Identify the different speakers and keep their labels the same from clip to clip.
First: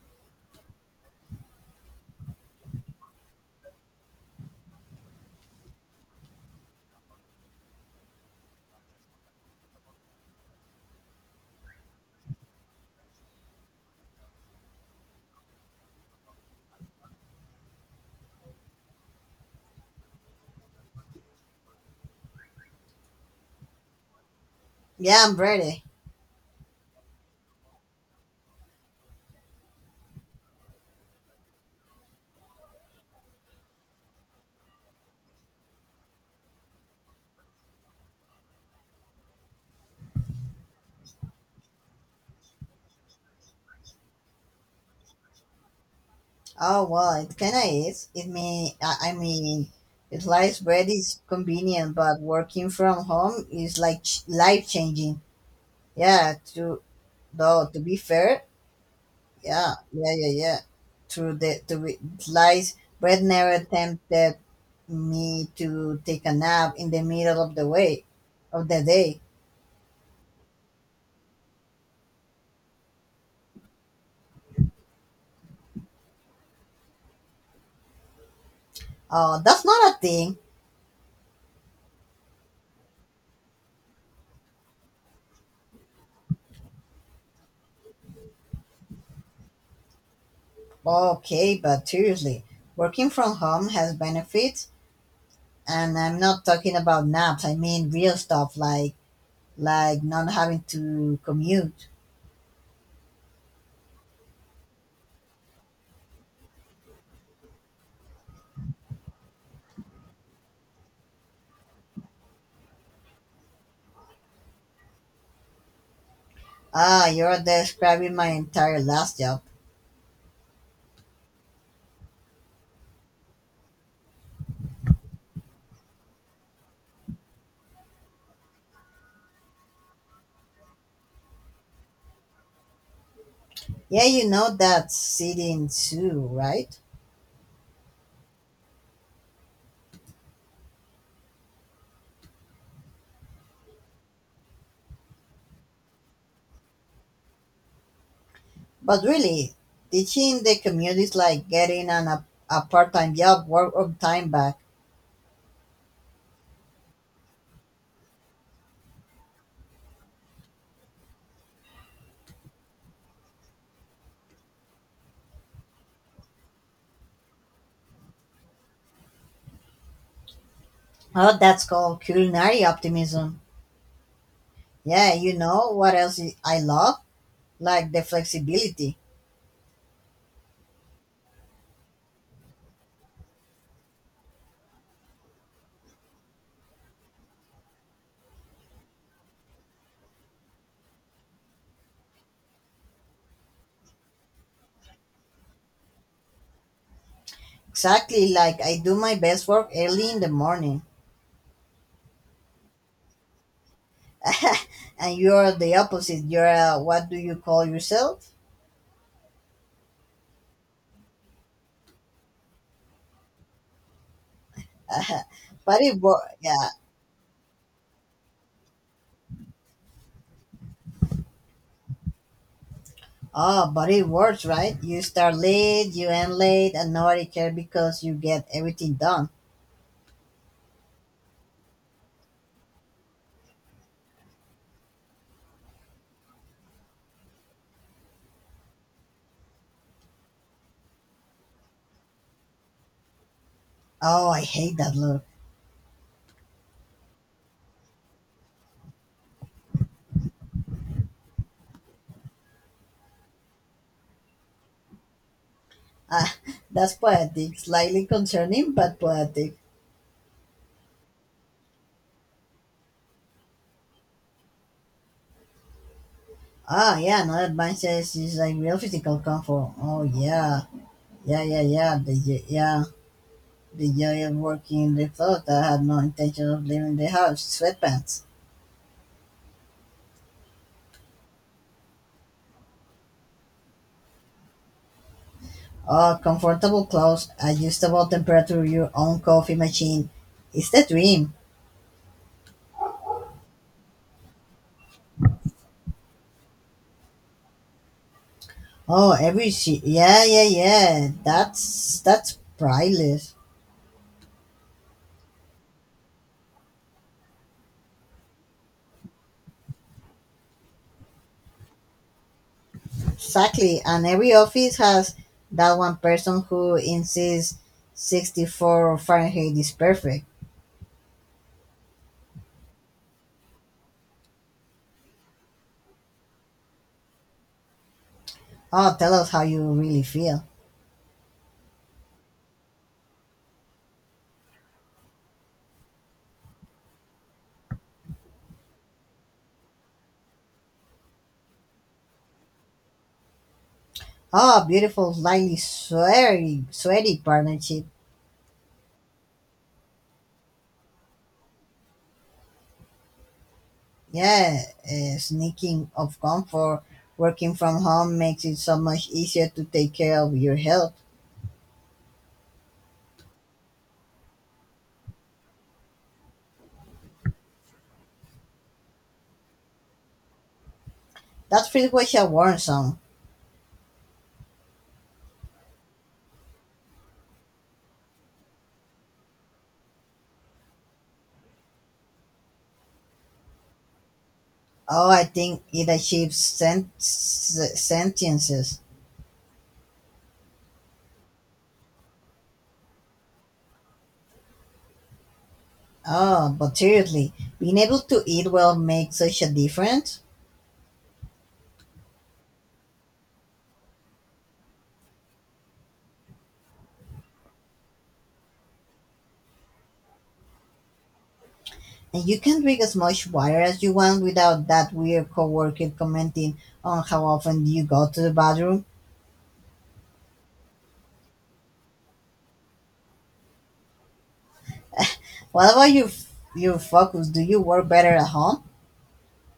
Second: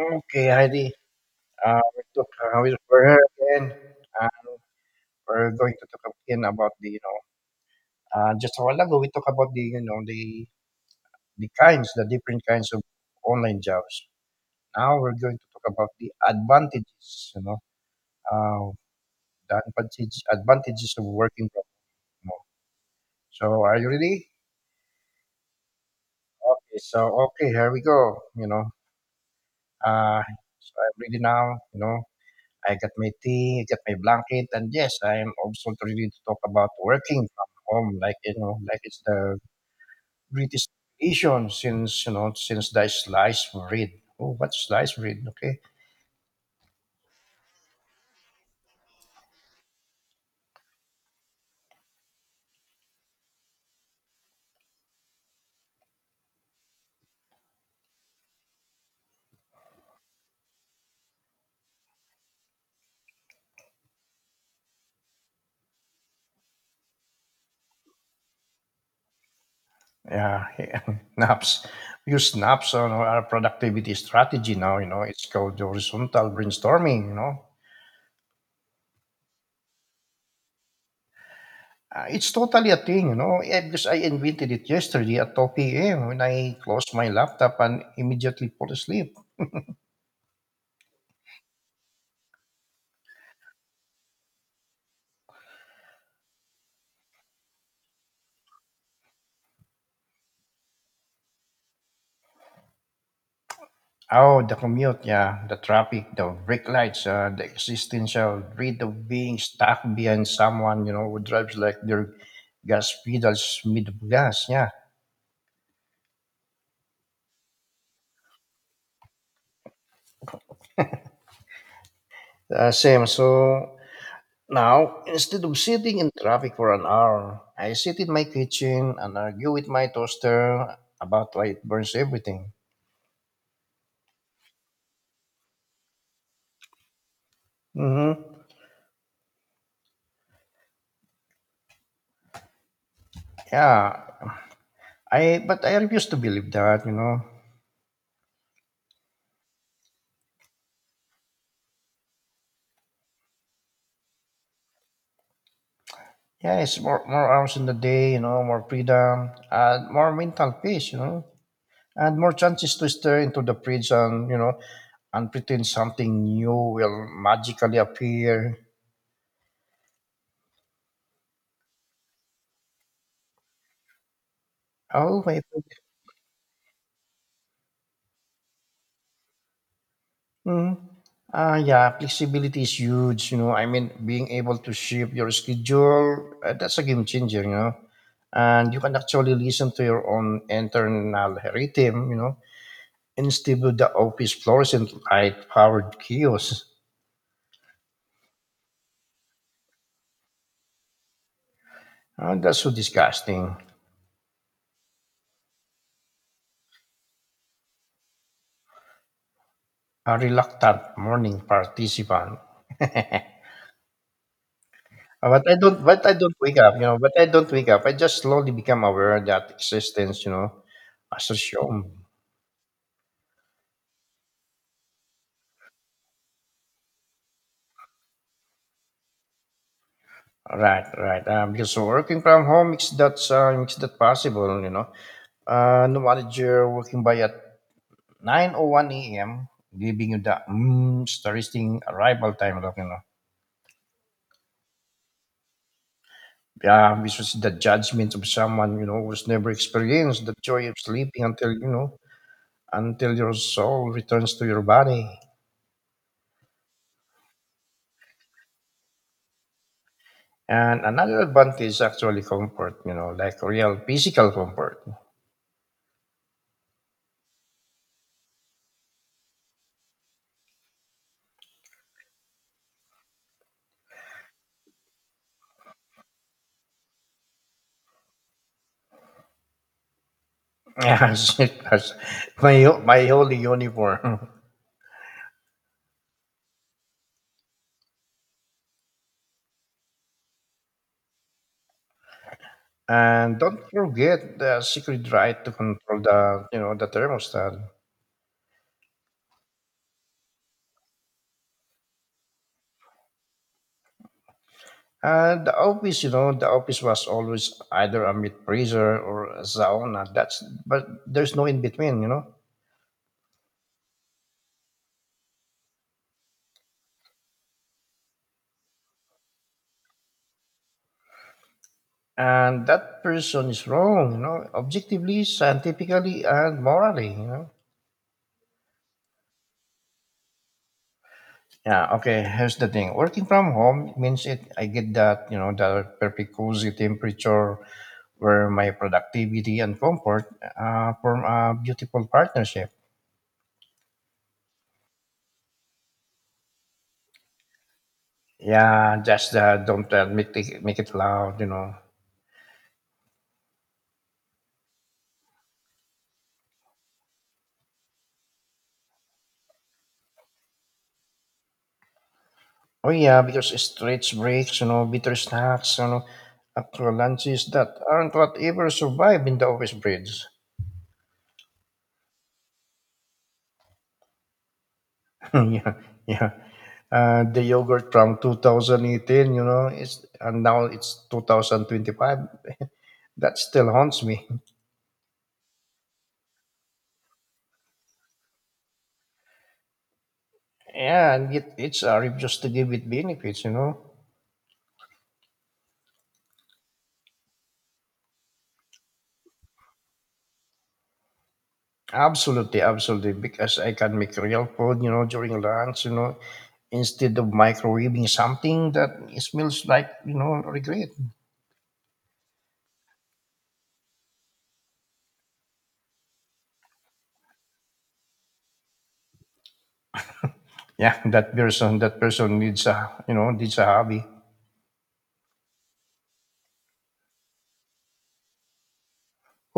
Speaker 1: Okay, Heidi. We took, we here again. Uh, we're going to talk again about you know, just a while ago we talked about you know, the different kinds of online jobs. Now we're going to talk about the advantages, you know, uh, the advantages of working from home. So, are you ready?
Speaker 2: Yeah, I'm ready.
Speaker 1: Okay, so okay, here we go. You know, uh, so I'm ready now. You know, I got my tea, I got my blanket, and yes, I am also ready to talk about working from home, like you know, like it's the greatest issue since you know since the slice bread. Oh, what slice bread? Okay,
Speaker 2: Oh well, it kinda is. It may I mean, it life bread is convenient, but working from home is like life changing. Yeah, to though to be fair, yeah, yeah, yeah, yeah. Through the to be Lies bread never tempted me to take a nap in the middle of the day.
Speaker 1: yeah. Naps. Use naps on our productivity strategy now. You know, it's called horizontal brainstorming. You know.
Speaker 2: Oh, that's not a thing.
Speaker 1: It's totally a thing, you know, because I invented it yesterday at 2 p.m. when I closed my laptop and immediately fall asleep.
Speaker 2: Okay, but seriously, working from home has benefits and I'm not talking about naps. I mean real stuff like not having to commute.
Speaker 1: Oh, the commute, yeah, the traffic, the brake lights, the existential dread of being stuck behind someone, you know, who drives like their gas pedals mid gas, yeah.
Speaker 2: Ah, you're describing my entire last job.
Speaker 1: Same. So now, instead of sitting in traffic for an hour, I sit in my kitchen and argue with my toaster about why it burns everything.
Speaker 2: Yeah, you know that sitting too, right?
Speaker 1: Mm-hmm. Yeah, I but I refuse to believe that, you know.
Speaker 2: But really, teaching the commute is like getting a part-time job, work on time back.
Speaker 1: Yeah, it's more hours in the day, you know, more freedom, and more mental peace, you know, and more chances to stir into the fridge and you know and pretend something new will magically appear.
Speaker 2: Oh, that's called culinary optimism. Yeah,
Speaker 1: Oh my
Speaker 2: you know
Speaker 1: god.
Speaker 2: what else I love? Like the flexibility.
Speaker 1: Mm. Ah, yeah, flexibility is huge. You know, I mean, being able to shift your schedule, that's a game changer, you know. And you can actually listen to your own internal rhythm, you know, instead of the office fluorescent light powered kiosks.
Speaker 2: Exactly, like I do my best work early in the morning,
Speaker 1: Ah, that's so disgusting.
Speaker 2: and you are the opposite. What do you call yourself?
Speaker 1: A reluctant morning participant. Uh, But I don't, but I don't wake
Speaker 2: Yeah.
Speaker 1: up, you know, but I don't wake up. I just slowly become aware that existence, you know, as a show.
Speaker 2: Oh, but it works, right? You start late, you end late, and nobody cares because you get everything done.
Speaker 1: Right, right. Because working from home makes that possible, you know. No manager working by at 9:01 a.m., giving you the starting arrival time, like, you know.
Speaker 2: Oh, I hate that look.
Speaker 1: Yeah, which was the judgment of someone, you know, who's never experienced the joy of sleeping until, you know, until your soul returns to your body.
Speaker 2: Ah, that's poetic. Slightly concerning, but poetic.
Speaker 1: And another advantage is actually comfort, you know, like real physical comfort.
Speaker 2: Ah, yeah. Another man says it's like real physical comfort. Oh, yeah, yeah, yeah, yeah. Yeah, the joy of working in the thought. I had no intention of leaving the house. Sweatpants.
Speaker 1: Yes, it has my holy uniform.
Speaker 2: Oh, comfortable clothes, adjustable temperature, your own coffee machine. It's the dream.
Speaker 1: And don't forget the secret right to control you know, the thermostat.
Speaker 2: Oh, yeah, yeah, yeah. That's priceless.
Speaker 1: And the office, you know, the office was always either a meat freezer or a sauna. That's, but there's no in between, you know.
Speaker 2: Exactly, and every office has that one person who insists 64°F Fahrenheit is perfect.
Speaker 1: And that person is wrong, you know, objectively, scientifically, and morally, you know.
Speaker 2: Oh, tell us how you really feel.
Speaker 1: Yeah, okay. Here's the thing. Working from home means it I get that, you know, the perfect cozy temperature where my productivity and comfort form a beautiful partnership.
Speaker 2: Oh, beautiful, slightly sweaty partnership.
Speaker 1: Yeah, just don't make it loud, you know.
Speaker 2: Yeah, sneaking of comfort, working from home makes it so much easier to take care of your health.
Speaker 1: Oh yeah, because stretch breaks, you know, bitter snacks, you know, actual lunches that aren't what ever survive in the office breeds.
Speaker 2: That feels was a warm song.
Speaker 1: Yeah, yeah. The yogurt from 2018, you know, it's and now it's 2025. That still haunts me.
Speaker 2: Oh, I think it achieves sentiences.
Speaker 1: Yeah, and it's a rip just to give it benefits, you know.
Speaker 2: Oh, but seriously, being able to eat well makes such a difference.
Speaker 1: Absolutely, absolutely. Because I can make real food, you know, during lunch, you know, instead of microwaving something that smells like, you know, regret.
Speaker 2: And you can drink as much water as you want without that weird coworker commenting on how often you go to the bathroom.
Speaker 1: Yeah, that person needs a, you know, needs a hobby.
Speaker 2: What about your focus? Do you work better at home?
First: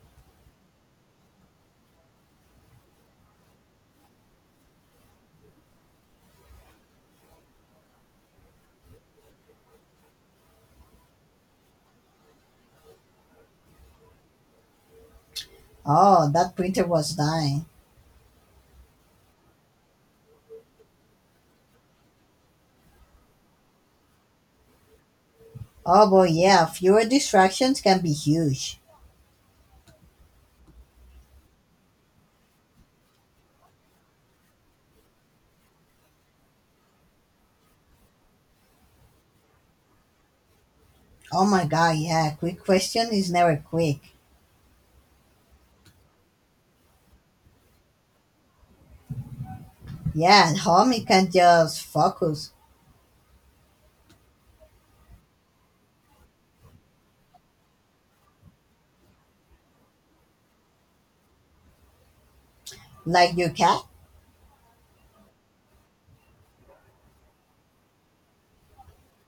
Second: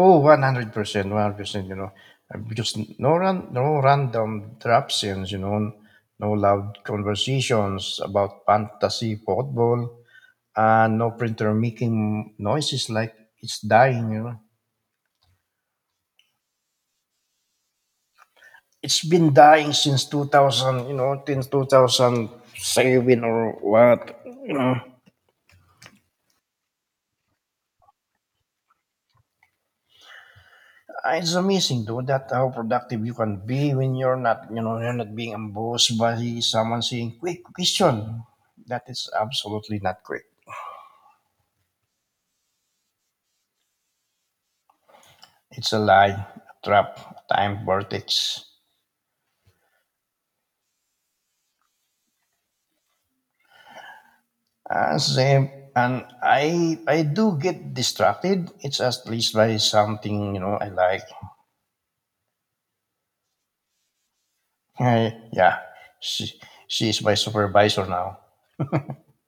Speaker 1: Oh, 100%, 100%, you know. Because no random drop-ins, you know, no loud conversations about fantasy football, and no printer making noises like it's dying, you know.
Speaker 2: Oh, that printer was dying.
Speaker 1: It's been dying since 2000, you know, since 2007 or what, you know.
Speaker 2: Oh boy, yeah, fewer distractions can be huge.
Speaker 1: It's amazing, though, that how productive you can be when you're not, you know, you're not being embossed by someone saying, quick question. That is absolutely not quick.
Speaker 2: Oh my god, yeah, quick question is never quick.
Speaker 1: It's a lie, a trap, a time vortex.
Speaker 2: Yeah, at home you can just focus.
Speaker 1: Same, and I do get distracted. It's at least by something you know I like.
Speaker 2: Like your cat?
Speaker 1: I, yeah, she, she is my supervisor now.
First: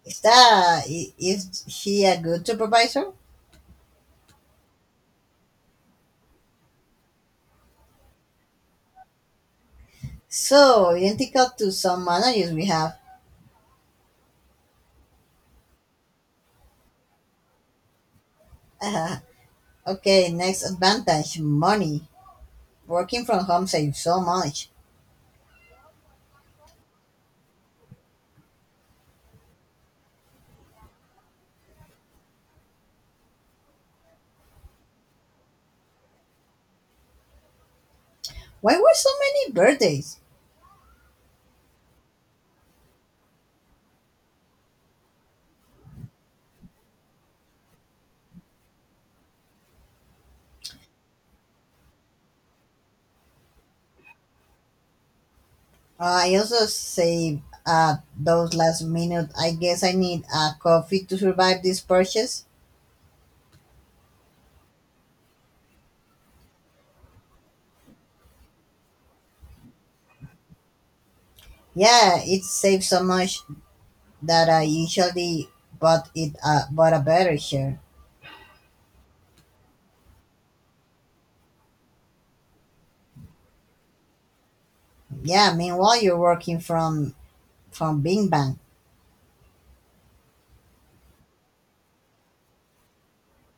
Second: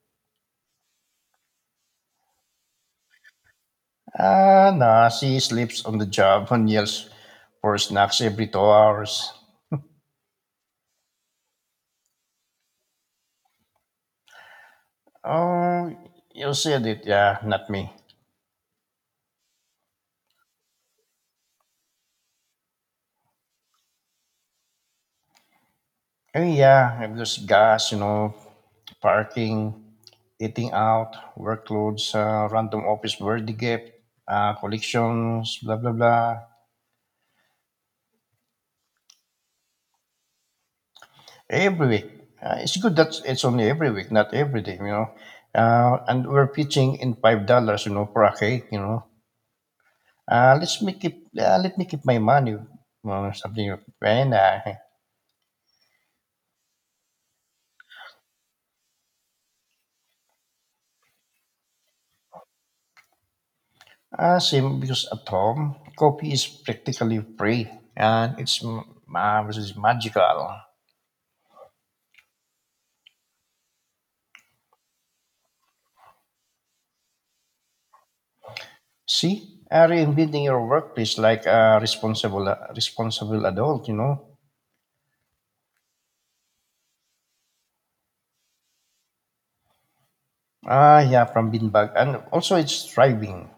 Speaker 2: Is he a good supervisor?
Speaker 1: Ah, nah, she sleeps on the job and yells for snacks every 2 hours.
Speaker 2: So identical to some managers we have.
Speaker 1: Oh, you said it, yeah, not me.
Speaker 2: Uh, okay, next advantage, money. Working from home saves so much.
Speaker 1: Oh, yeah, because gas, you know, parking, eating out, workloads, random office birthday gift, collections, blah, blah, blah.
Speaker 2: Why were so many birthdays?
Speaker 1: Every week. It's good that it's only every week, not every day, you know. And we're pitching in $5, you know, for a cake, you know. Let's make it. Let me keep my money or something, like that.
Speaker 2: I also save those last minute. I guess I need a coffee to survive this purchase.
Speaker 1: Same because at home, coffee is practically free, and which is magical.
Speaker 2: Yeah, it saves so much that I usually bought a better share.
Speaker 1: See, reinventing your workplace like a responsible, responsible adult. You know.
Speaker 2: Yeah, meanwhile you're working from Bing Bang.
Speaker 1: Ah, yeah, from beanbag, and also it's thriving.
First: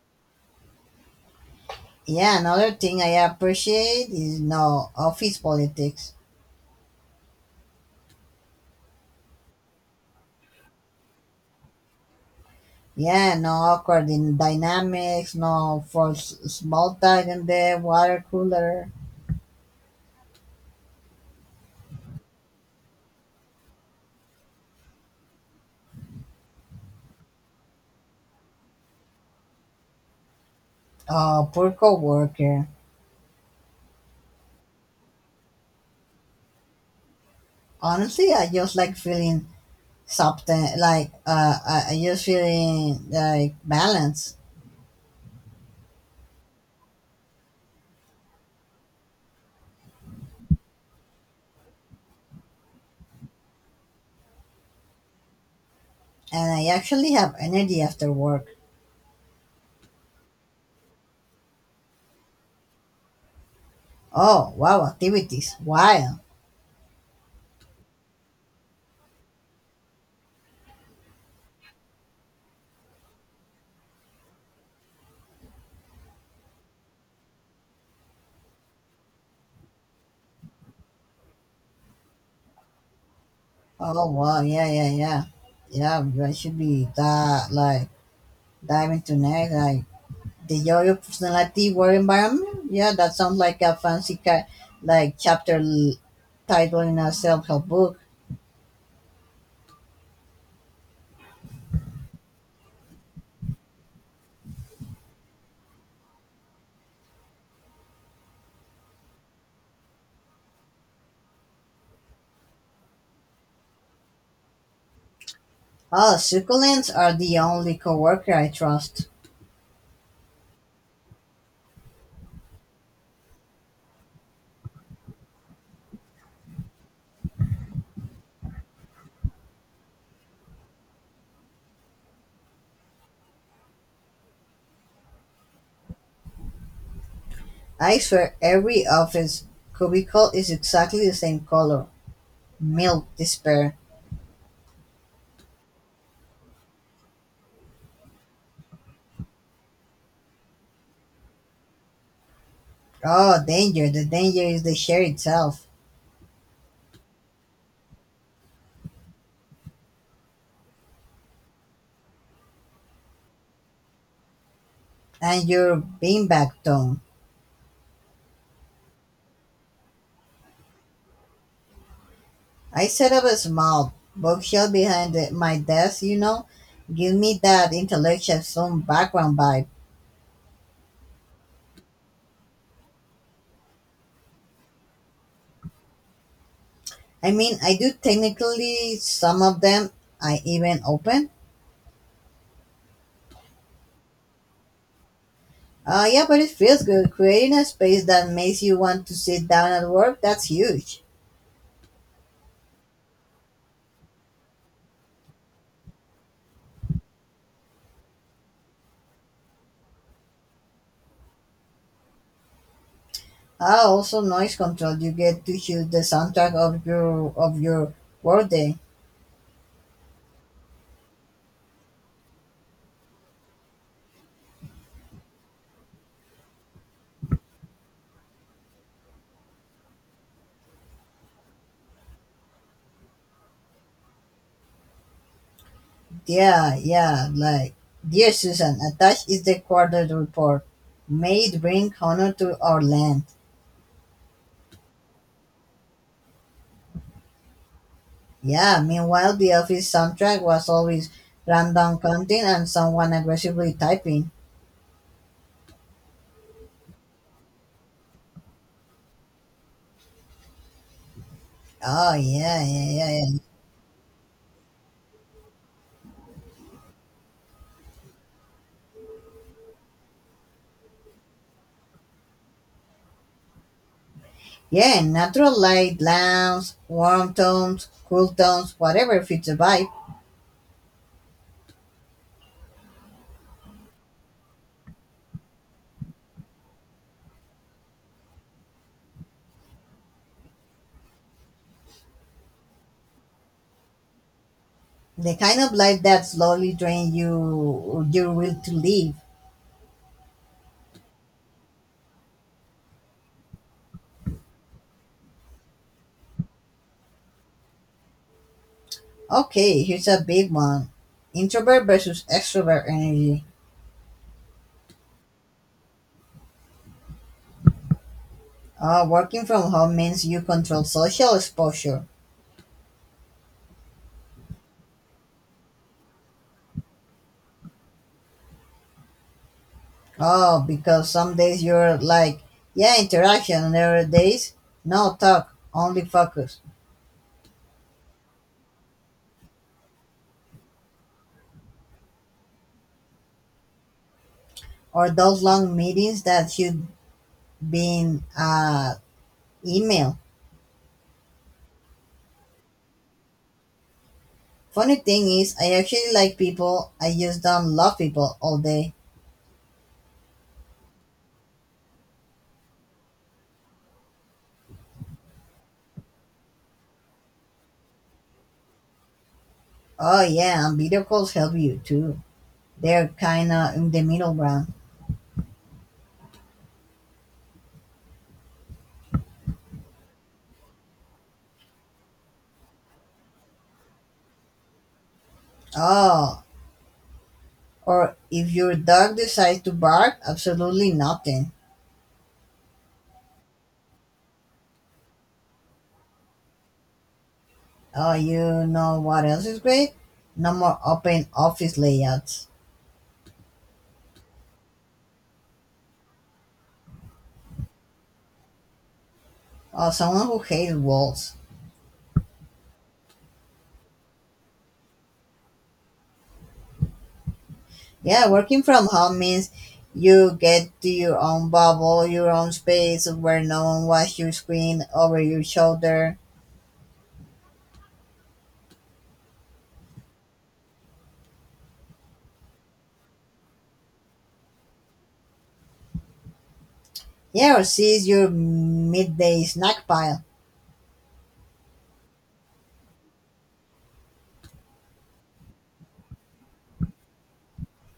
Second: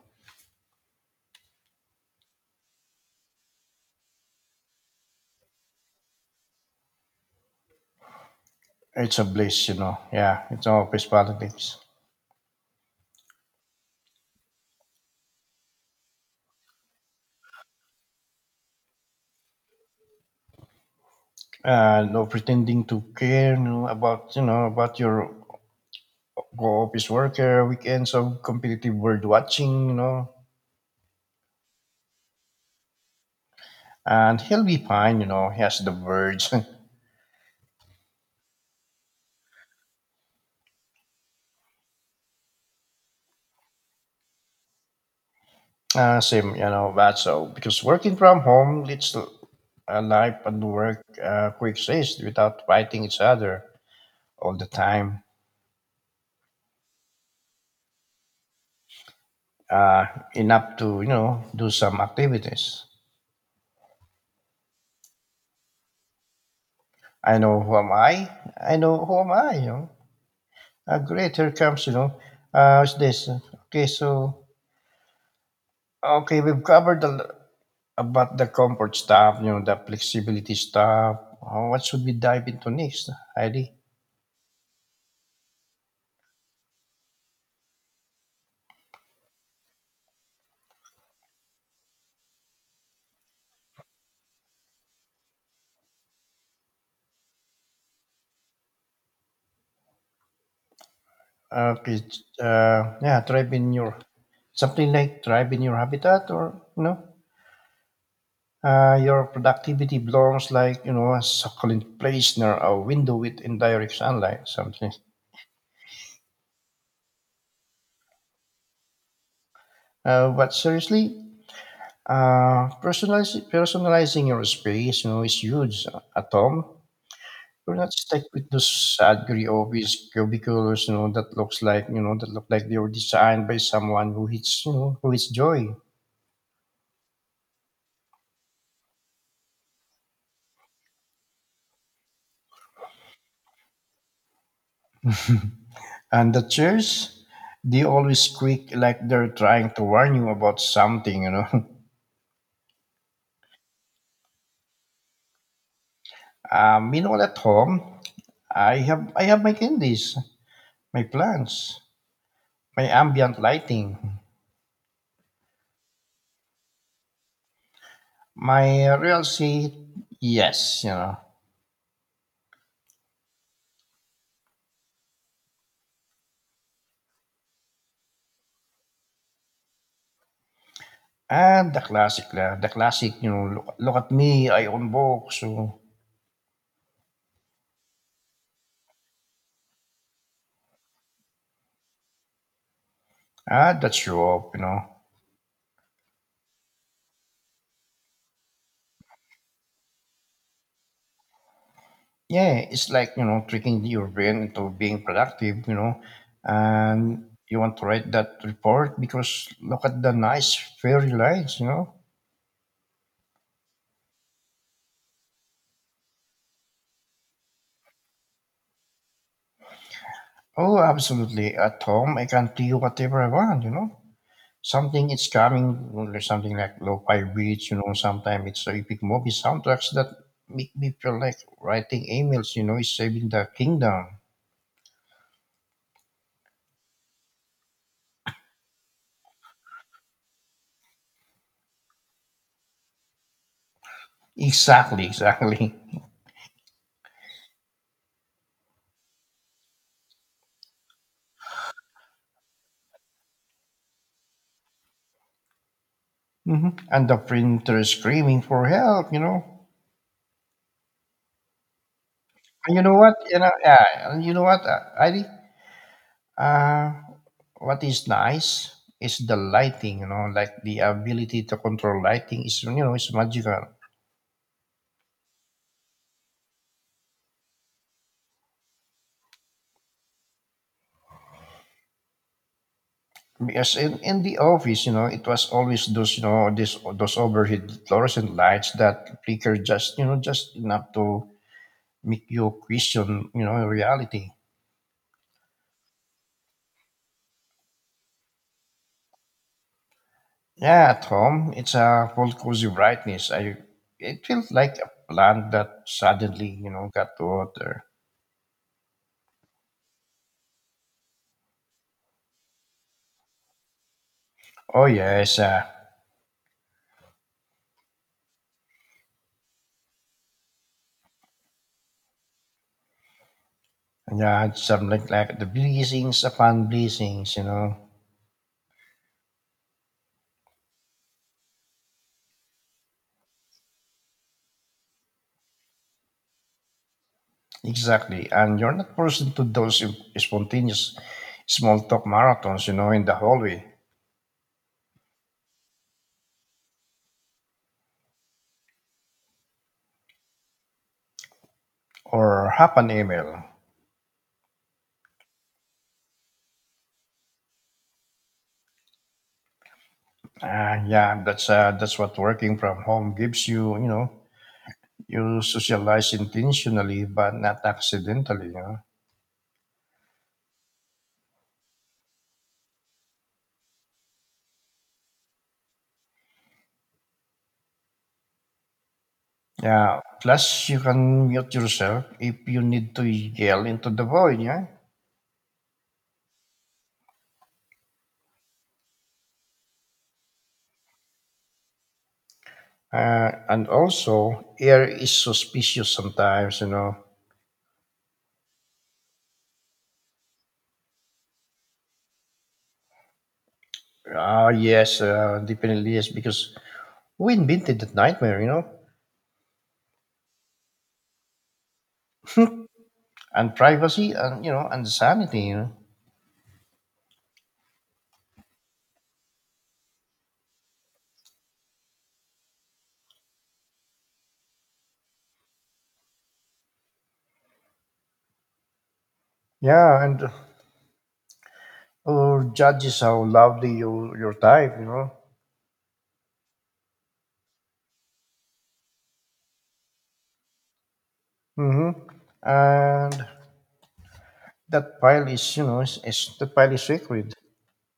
Speaker 2: Yeah, another thing I appreciate is no office politics.
Speaker 1: It's a bliss, you know. Yeah, it's all office politics.
Speaker 2: Yeah, no awkward in dynamics, no forced small talk in the water cooler.
Speaker 1: No pretending to care you know about your go office worker, weekends of competitive bird watching, you know,
Speaker 2: Poor coworker.
Speaker 1: and he'll be fine, you know, he has the birds.
Speaker 2: Honestly, I just like feeling something like I just feeling like balance.
Speaker 1: Same, you know, that so because working from home leads to a life and work coexist without fighting each other all the time.
Speaker 2: And I actually have energy after work.
Speaker 1: Uh, enough to you know do some activities.
Speaker 2: Oh, wow, activities. Wow.
Speaker 1: I know who am I. I know who am I. You know, great. Here comes you know. What's this? Okay, so okay, we've covered the about the comfort stuff, you know, the flexibility stuff, what should we dive into next, Heidi?
Speaker 2: Oh, wow, yeah, yeah, yeah. Yeah, I should be that, like, diving tonight, like, the joy of personality, work environment. Yeah, that sounds like a fancy, like, chapter title in a self-help book.
Speaker 1: Okay, it's, yeah, thrive in your, something like thrive in your habitat or, you know, your productivity belongs like, you know, a succulent place near a window with indirect sunlight, something.
Speaker 2: Oh, succulents are the only coworker I trust.
Speaker 1: But seriously, personalizing your space, you know, is huge at home. We're not stuck with those ugly office cubicles, you know, that looks like, you know, that look like they were designed by someone who hates, you know, who hates joy.
Speaker 2: I swear every office cubicle is exactly the same color. Milk despair.
Speaker 1: And the chairs, they always squeak like they're trying to warn you about something, you know.
Speaker 2: Oh, danger. The danger is the chair itself
Speaker 1: Meanwhile, at home, I have my candies, my plants, my ambient lighting,
Speaker 2: and your beanbag tone.
Speaker 1: my real seat. Yes, you know,
Speaker 2: I set up a small bookshelf behind my desk. Give me that intellectual some background vibe.
Speaker 1: and the classic, you know, look, look at me, I own books, so
Speaker 2: I mean, I do technically some of them I even open.
Speaker 1: ah, that's true. Up, you know,
Speaker 2: Yeah, but it feels good. Creating a space that makes you want to sit down at work, that's huge.
Speaker 1: yeah, it's like you know tricking your brain into being productive. You know, and you want to write that report because look at the nice fairy lights. You know.
Speaker 2: Ah, also noise control. You get to choose the soundtrack of your workday.
Speaker 1: Oh, absolutely. At home, I can do whatever I want. You know, something it's coming, or something like lo-fi beats. You know, sometimes it's epic movie soundtracks that make me feel like writing emails. You know, is saving the kingdom.
Speaker 2: Yeah, yeah, like, dear Susan, attached is the quarter report. May it bring honor to our land.
Speaker 1: Exactly. Exactly.
Speaker 2: Yeah, meanwhile, the office soundtrack was always random content and someone aggressively typing.
Speaker 1: Hmm. And the printer screaming for help, you know.
Speaker 2: Oh, yeah,
Speaker 1: And you
Speaker 2: yeah,
Speaker 1: know
Speaker 2: yeah,
Speaker 1: what? You
Speaker 2: yeah.
Speaker 1: know, yeah. And you know what, Ivy? Uh, what is nice is the lighting. You know, like the ability to control lighting is you know it's magical.
Speaker 2: Yeah, natural light, lamps, warm tones, cool tones, whatever fits the vibe.
Speaker 1: Because in the office, you know, it was always those you know this those overhead fluorescent lights that flicker just you know just enough to make you question you know reality.
Speaker 2: The kind of life that slowly drains you your will to live.
Speaker 1: Yeah, at home, it's a whole cozy brightness. I it feels like a plant that suddenly, you know, got water.
Speaker 2: Okay, here's a big one. Introvert versus extrovert energy.
Speaker 1: Oh yes,
Speaker 2: Ah, working from home means you control social exposure.
Speaker 1: yeah, it's something like the blessings upon blessings, you know.
Speaker 2: Oh, because some days you're like, yeah, interaction, and other days, no talk, only focus.
Speaker 1: Exactly, and you're not forced to those spontaneous small talk marathons, you know, in the hallway
Speaker 2: Or those long meetings that should be in email.
Speaker 1: or half an email.
Speaker 2: Funny thing is, I actually like people, I just don't love people all day.
Speaker 1: Yeah, that's what working from home gives you, you know. You socialize intentionally, but not accidentally, you know.
Speaker 2: Oh, yeah, and video calls help you too. They're kinda in the middle ground.
Speaker 1: Yeah. Plus, you can mute yourself if you need to yell into the void. Yeah.
Speaker 2: Oh, or if your dog decides to bark, absolutely nothing.
Speaker 1: And also, air is suspicious sometimes. You know.
Speaker 2: Oh, you know what else is great? No more open office layouts.
Speaker 1: Ah, yes, definitely yes, because we invented that nightmare. You know,
Speaker 2: Oh, someone who hates walls.
Speaker 1: and privacy, and you know, and sanity. You know.
Speaker 2: Yeah, working from home means you get to your own bubble, your own space where no one watches your screen over your shoulder.
Speaker 1: Yeah, and or judges how loudly you your type. You know.
Speaker 2: Yeah, or sees your midday snack pile.
Speaker 1: Mm-hmm. And that file is, you know, is that file is secret.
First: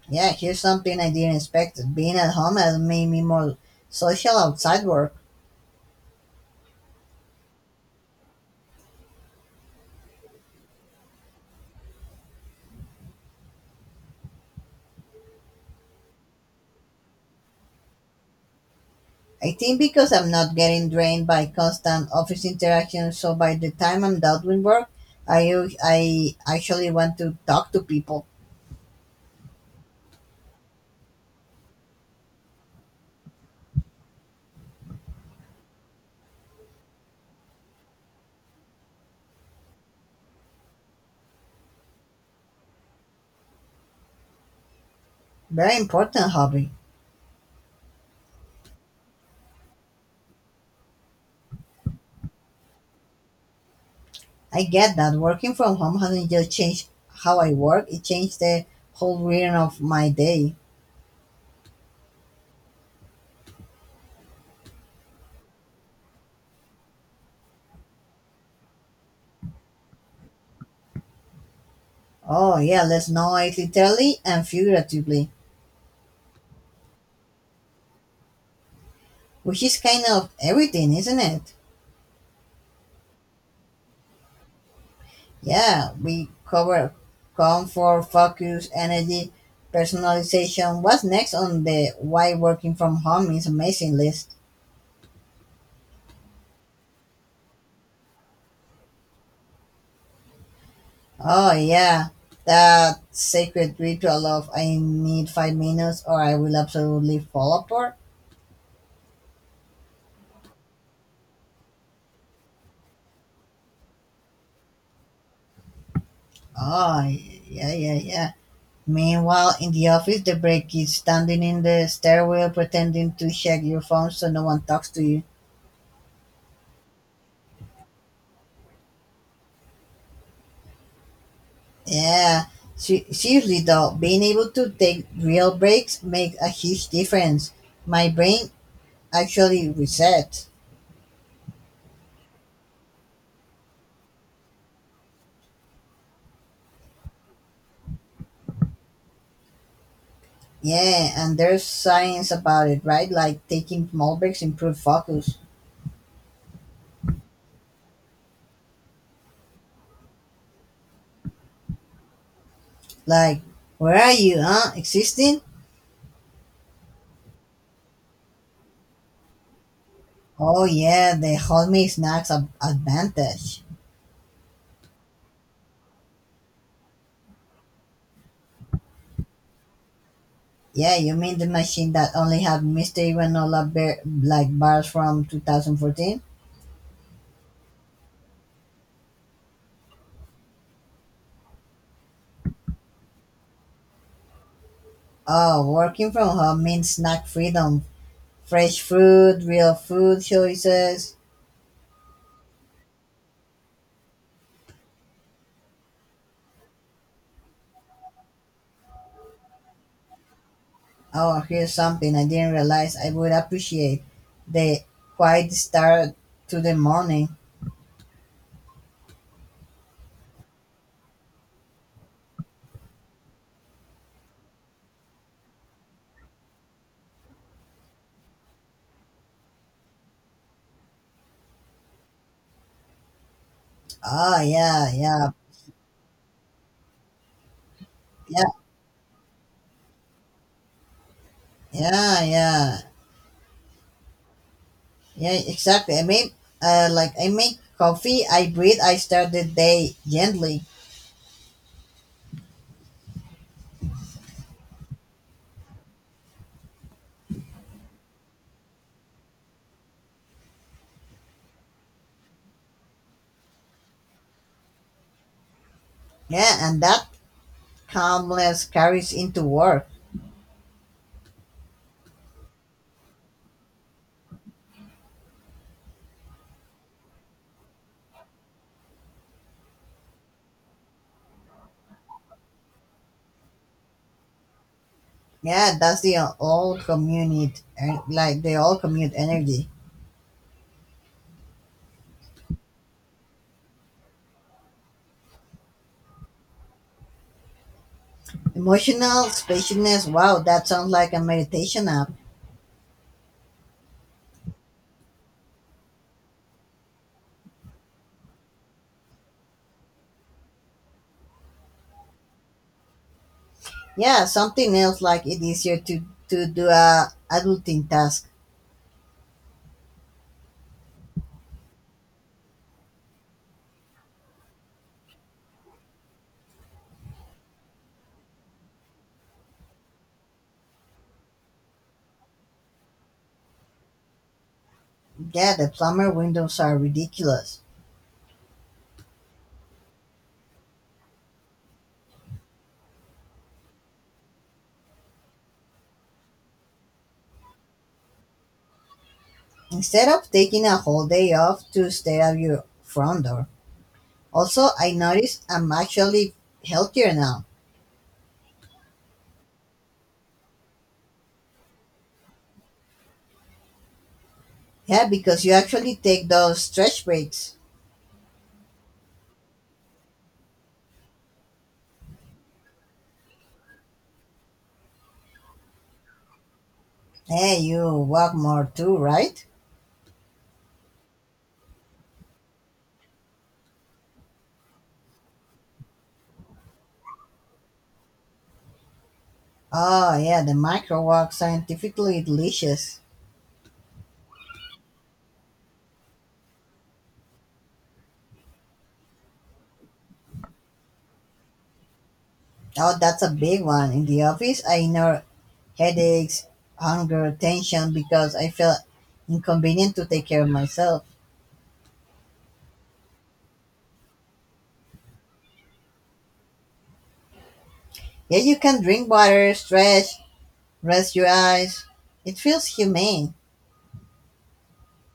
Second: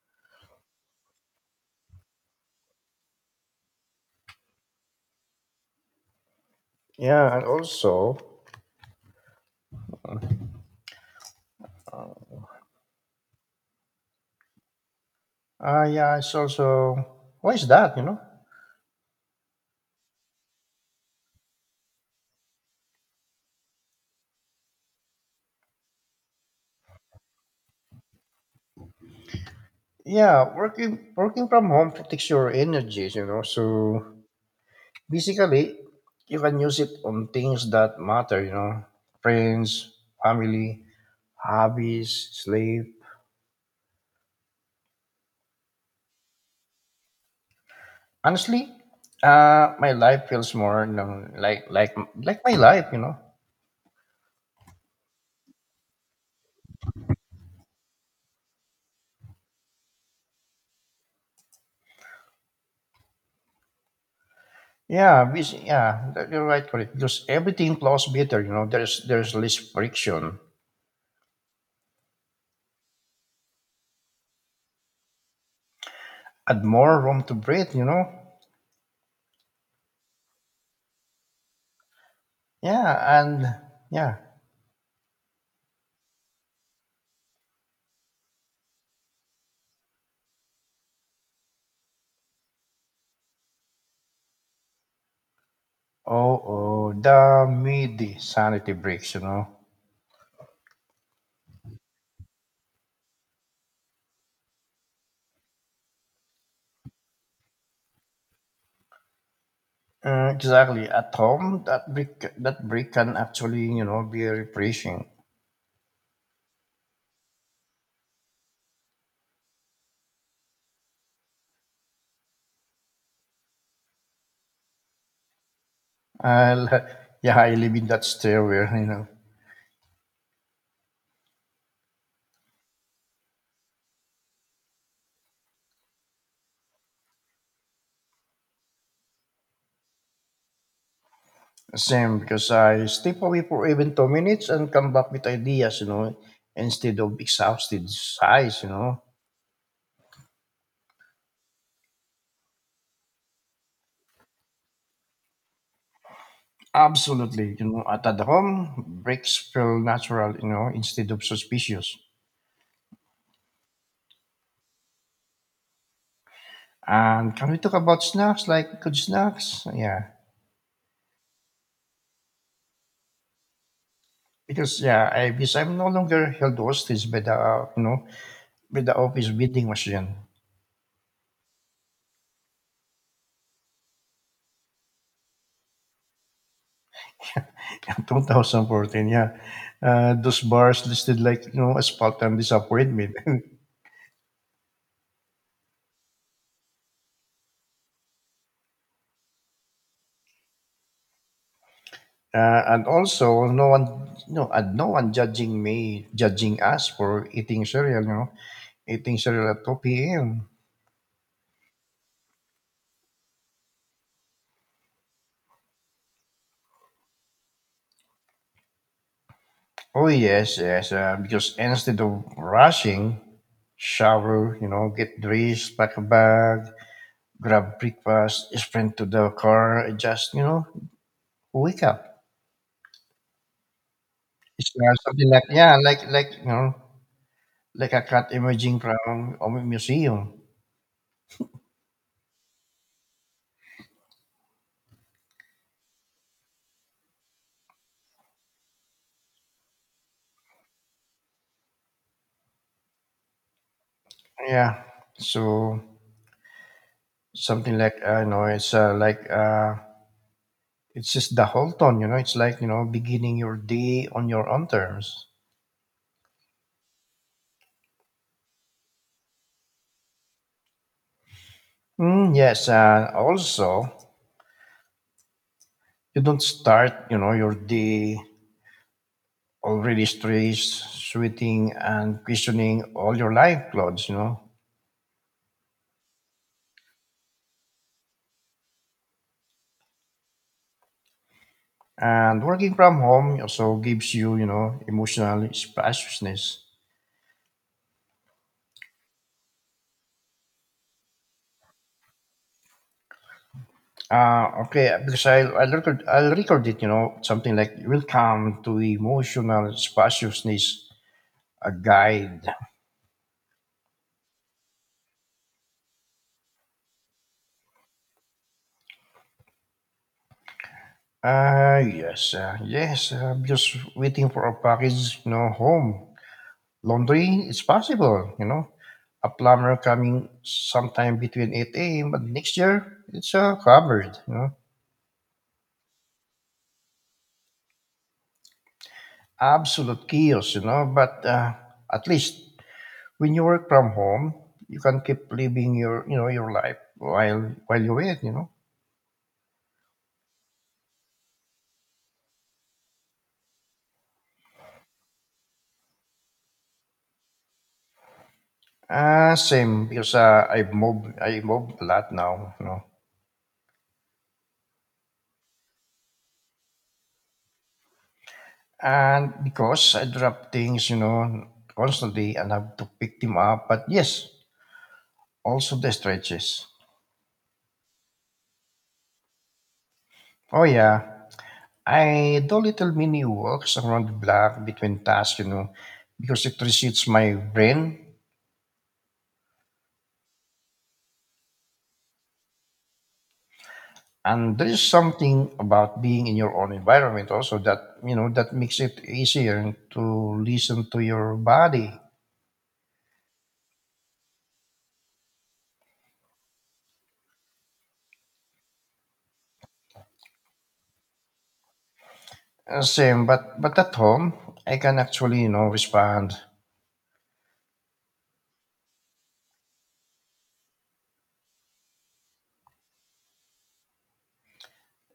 Speaker 2: Yeah, here's something I didn't expect. Being at home has made me more social outside work.
Speaker 1: Yeah, and also. Ah, yeah, it's also why is that? You know,
Speaker 2: I think because I'm not getting drained by constant office interaction, so by the time I'm done with work, I actually want to talk to people.
Speaker 1: yeah, working from home protects your energies. You know, so basically, you can use it on things that matter. You know, friends, family, hobbies, sleep.
Speaker 2: Very important hobby.
Speaker 1: Honestly, my life feels more you know, like my life. You know,
Speaker 2: I get that working from home hasn't just changed how I work; it changed the whole rhythm of my day.
Speaker 1: yeah, busy, yeah, you're right, correct. Because everything flows better. You know, there's less friction
Speaker 2: Oh yeah, let's know it literally and figuratively,
Speaker 1: and more room to breathe. You know.
Speaker 2: which is kind of everything, isn't it?
Speaker 1: Yeah, and yeah.
Speaker 2: Yeah, we covered comfort, focus, energy, personalization. What's next on the why working from home is amazing list?
Speaker 1: Oh, oh, the midi sanity breaks, you know.
Speaker 2: Oh, yeah, that sacred ritual of I need 5 minutes or I will absolutely fall apart.
Speaker 1: Exactly. At home, that break can actually, you know, be refreshing.
Speaker 2: Oh, yeah, yeah, yeah. Meanwhile, in the office, the break is standing in the stairwell pretending to check your phone so no one talks to you.
Speaker 1: I'll, yeah, I live in that stairwell, you know.
Speaker 2: Yeah, seriously though, being able to take real breaks makes a huge difference. My brain actually resets.
Speaker 1: Same, because I step away for even 2 minutes and come back with ideas, instead of exhausted sighs.
Speaker 2: Yeah, and there's science about it, right? Like taking small breaks improve focus.
Speaker 1: Absolutely, at home, breaks feel natural, instead of suspicious.
Speaker 2: Like, where are you, huh? Existing?
Speaker 1: Can we talk about snacks, like good snacks? Yeah,
Speaker 2: Oh yeah, the hold me snacks advantage.
Speaker 1: because I because I'm no longer held hostage by the by the office vending machine.
Speaker 2: Yeah, you mean the machine that only had mystery granola like bars from 2014?
Speaker 1: 2014, yeah. Those bars listed like asphalt and disappointment,
Speaker 2: Oh, working from home means snack freedom fresh food, real food choices.
Speaker 1: and also no one judging us for eating cereal, eating cereal at 2 p.m.
Speaker 2: Oh, here's something I didn't realize I would appreciate the quiet start to the morning.
Speaker 1: Oh yes, yes, because instead of rushing, shower, get dressed, pack a bag, grab breakfast, sprint to the car, and just wake up.
Speaker 2: Oh,
Speaker 1: It's
Speaker 2: yeah,
Speaker 1: something
Speaker 2: yeah,
Speaker 1: like yeah, like like a cat
Speaker 2: yeah,
Speaker 1: emerging from a museum.
Speaker 2: yeah, yeah, yeah, exactly. I mean, like I make coffee, I breathe, I start the day gently.
Speaker 1: Yeah, so something like I know it's it's just the whole tone. It's like beginning your day on your own terms.
Speaker 2: Yeah, and that calmness carries into work.
Speaker 1: Mm, yes, and also you don't start, your day already stressed, sweating, and questioning all your life clothes.
Speaker 2: Yeah, that's the old commute, like the old commute energy.
Speaker 1: And working from home also gives you, emotional spaciousness.
Speaker 2: Emotional spaciousness. Wow, that sounds like a meditation app.
Speaker 1: Okay, because I'll record it, you know, something like welcome to emotional spaciousness, a guide.
Speaker 2: Yeah, something else like it easier to do a adulting task.
Speaker 1: Ah, yes, yes, I'm just waiting for a package, home. Laundry, it's possible. A plumber coming sometime between 8 a.m., but next year, it's uh, covered.
Speaker 2: Yeah, the plumber windows are ridiculous.
Speaker 1: Absolute chaos, but at least when you work from home, you can keep living your life while you wait.
Speaker 2: Instead of taking a whole day off to stay at your front door. Also, I notice I'm actually healthier now.
Speaker 1: Ah, same because I've moved a lot now.
Speaker 2: Yeah, because you actually take those stretch breaks.
Speaker 1: And because I drop things constantly and have to pick them up. But yes, also the stretches.
Speaker 2: Hey, you walk more too, right?
Speaker 1: Oh yeah, I do little mini walks around the block between tasks. Because it resets my brain.
Speaker 2: Oh yeah, the micro walk scientifically delicious.
Speaker 1: And there is something about being in your own environment also that, that makes it easier to listen to your body.
Speaker 2: Oh, that's a big one. In the office, I know, headaches, hunger, tension because I felt inconvenient to take care of myself.
Speaker 1: Same, but at home, I can actually, respond.
Speaker 2: Yeah, you can drink water, stretch, rest your eyes. It feels humane.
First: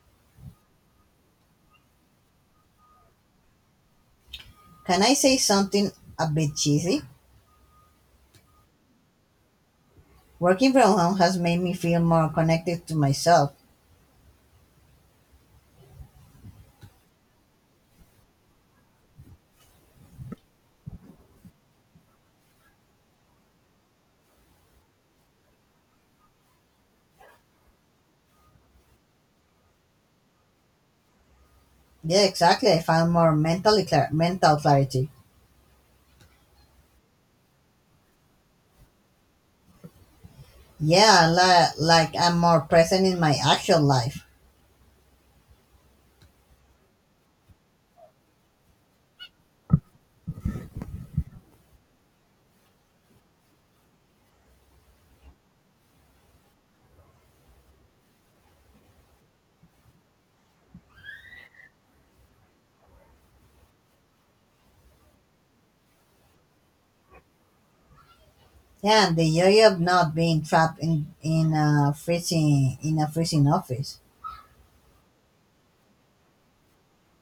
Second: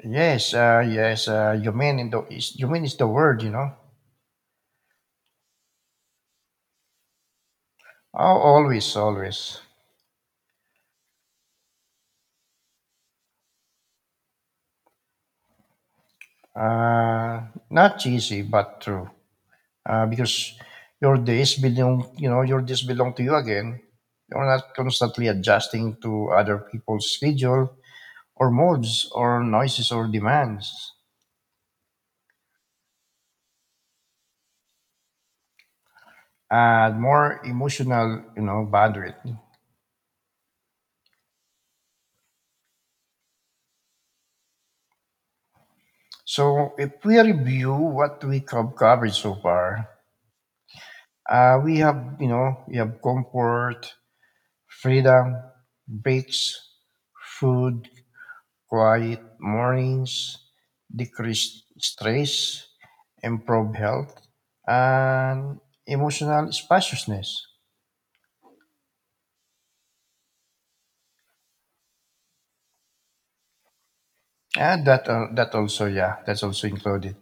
Speaker 1: Yes, yes, you mean in the is, you mean is the word, you know.
Speaker 2: Can I say something a bit cheesy?
Speaker 1: Oh, always, always.
Speaker 2: Working from home has made me feel more connected to myself.
Speaker 1: Uh, Not cheesy, but true. Because your days belong to you again. You're not constantly adjusting to other people's schedule or moods or noises or demands,
Speaker 2: Yeah, exactly. I found more mentally mental clarity.
Speaker 1: and more emotional bandwidth.
Speaker 2: Yeah, like I'm more present in my actual life.
Speaker 1: So if we review what we have covered so far, we have we have comfort, freedom, breaks, food, quiet mornings, decreased stress, improved health, and emotional spaciousness.
Speaker 2: Yeah, the joy of not being trapped in a freezing office.
Speaker 1: And that that also yeah that's also included.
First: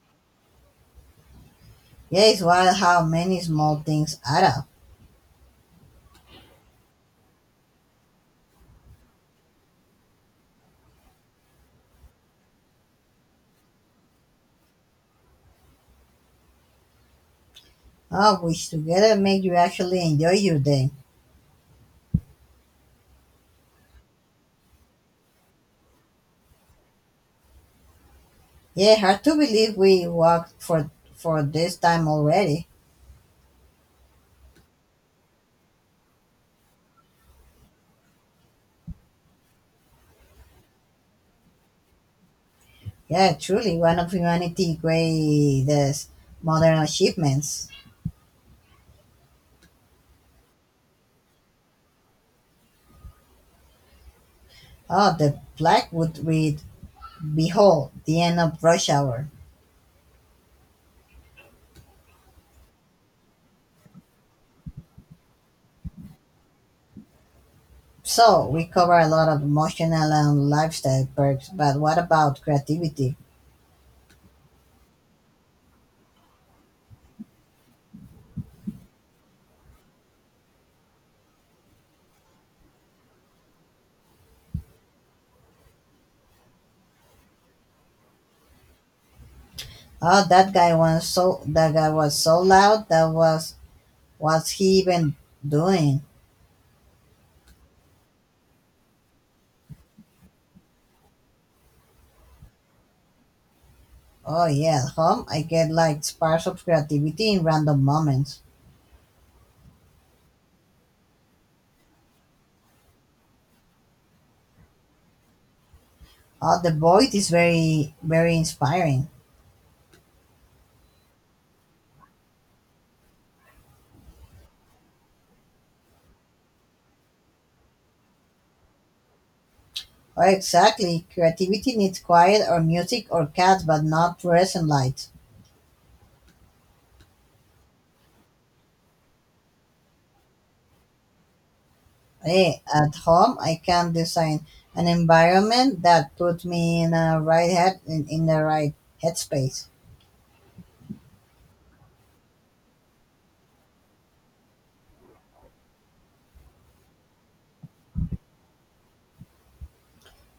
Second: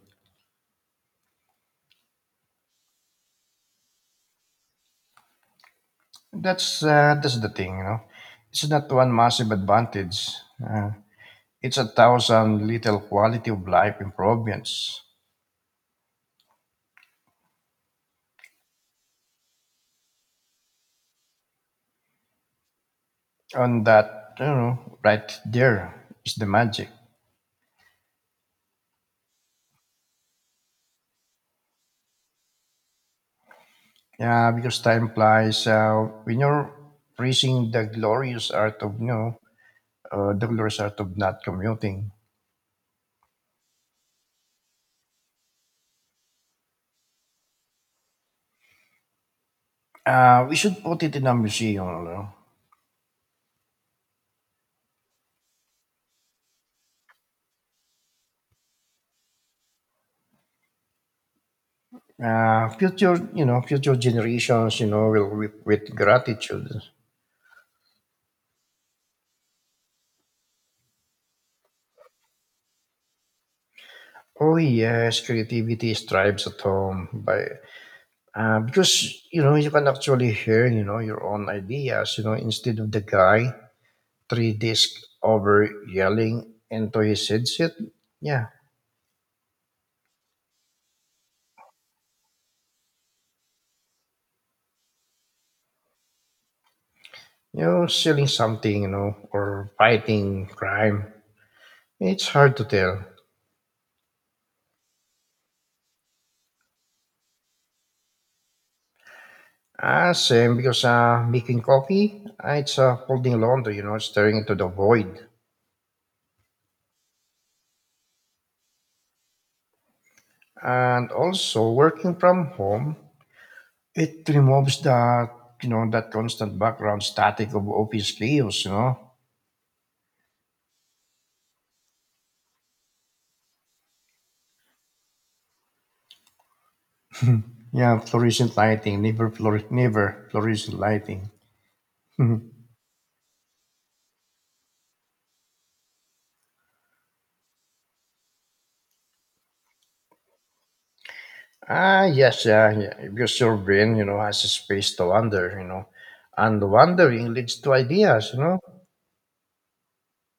Speaker 2: Yeah, it's wild how many small things add up.
Speaker 1: That's the thing, you know. It's not one massive advantage. Uh, it's a thousand little quality of life improvements.
Speaker 2: Oh, which together make you actually enjoy your day.
Speaker 1: And that, right there is the magic.
Speaker 2: Yeah, hard to believe we walked for this time already.
Speaker 1: Yeah, because time flies. When you're praising the glorious art of, you know, the glorious art of not commuting,
Speaker 2: Yeah, truly one of humanity's greatest modern achievements.
Speaker 1: we should put it in a museum. You
Speaker 2: Oh, the Blackwood read Behold, the end of rush hour.
Speaker 1: know? uh, future, you know, future generations, will weep with gratitude.
Speaker 2: So we cover a lot of emotional and lifestyle perks, but what about creativity?
Speaker 1: Oh yes, creativity strives at home by because you can actually hear your own ideas instead of the guy three disc over yelling into his headset. Yeah,
Speaker 2: Oh, that guy was so loud. That was What's he even doing?
Speaker 1: selling something or fighting crime. It's hard to tell.
Speaker 2: Oh yeah, at home I get like sparks of creativity in random moments.
Speaker 1: Ah, same because making coffee, ah, it's folding laundry, staring into the void,
Speaker 2: Oh, the void is very very inspiring.
Speaker 1: and also working from home. It removes the that constant background static of office chaos.
Speaker 2: Oh, exactly. Creativity needs quiet or music or cats, but not fluorescent lights.
Speaker 1: Yeah, fluorescent lighting, never fluorescent lighting. Mhm.
Speaker 2: Hey, at home I can design an environment that puts me in the right headspace.
Speaker 1: Ah, yes, yeah, yeah, because your brain, has a space to wander. And wandering leads to ideas.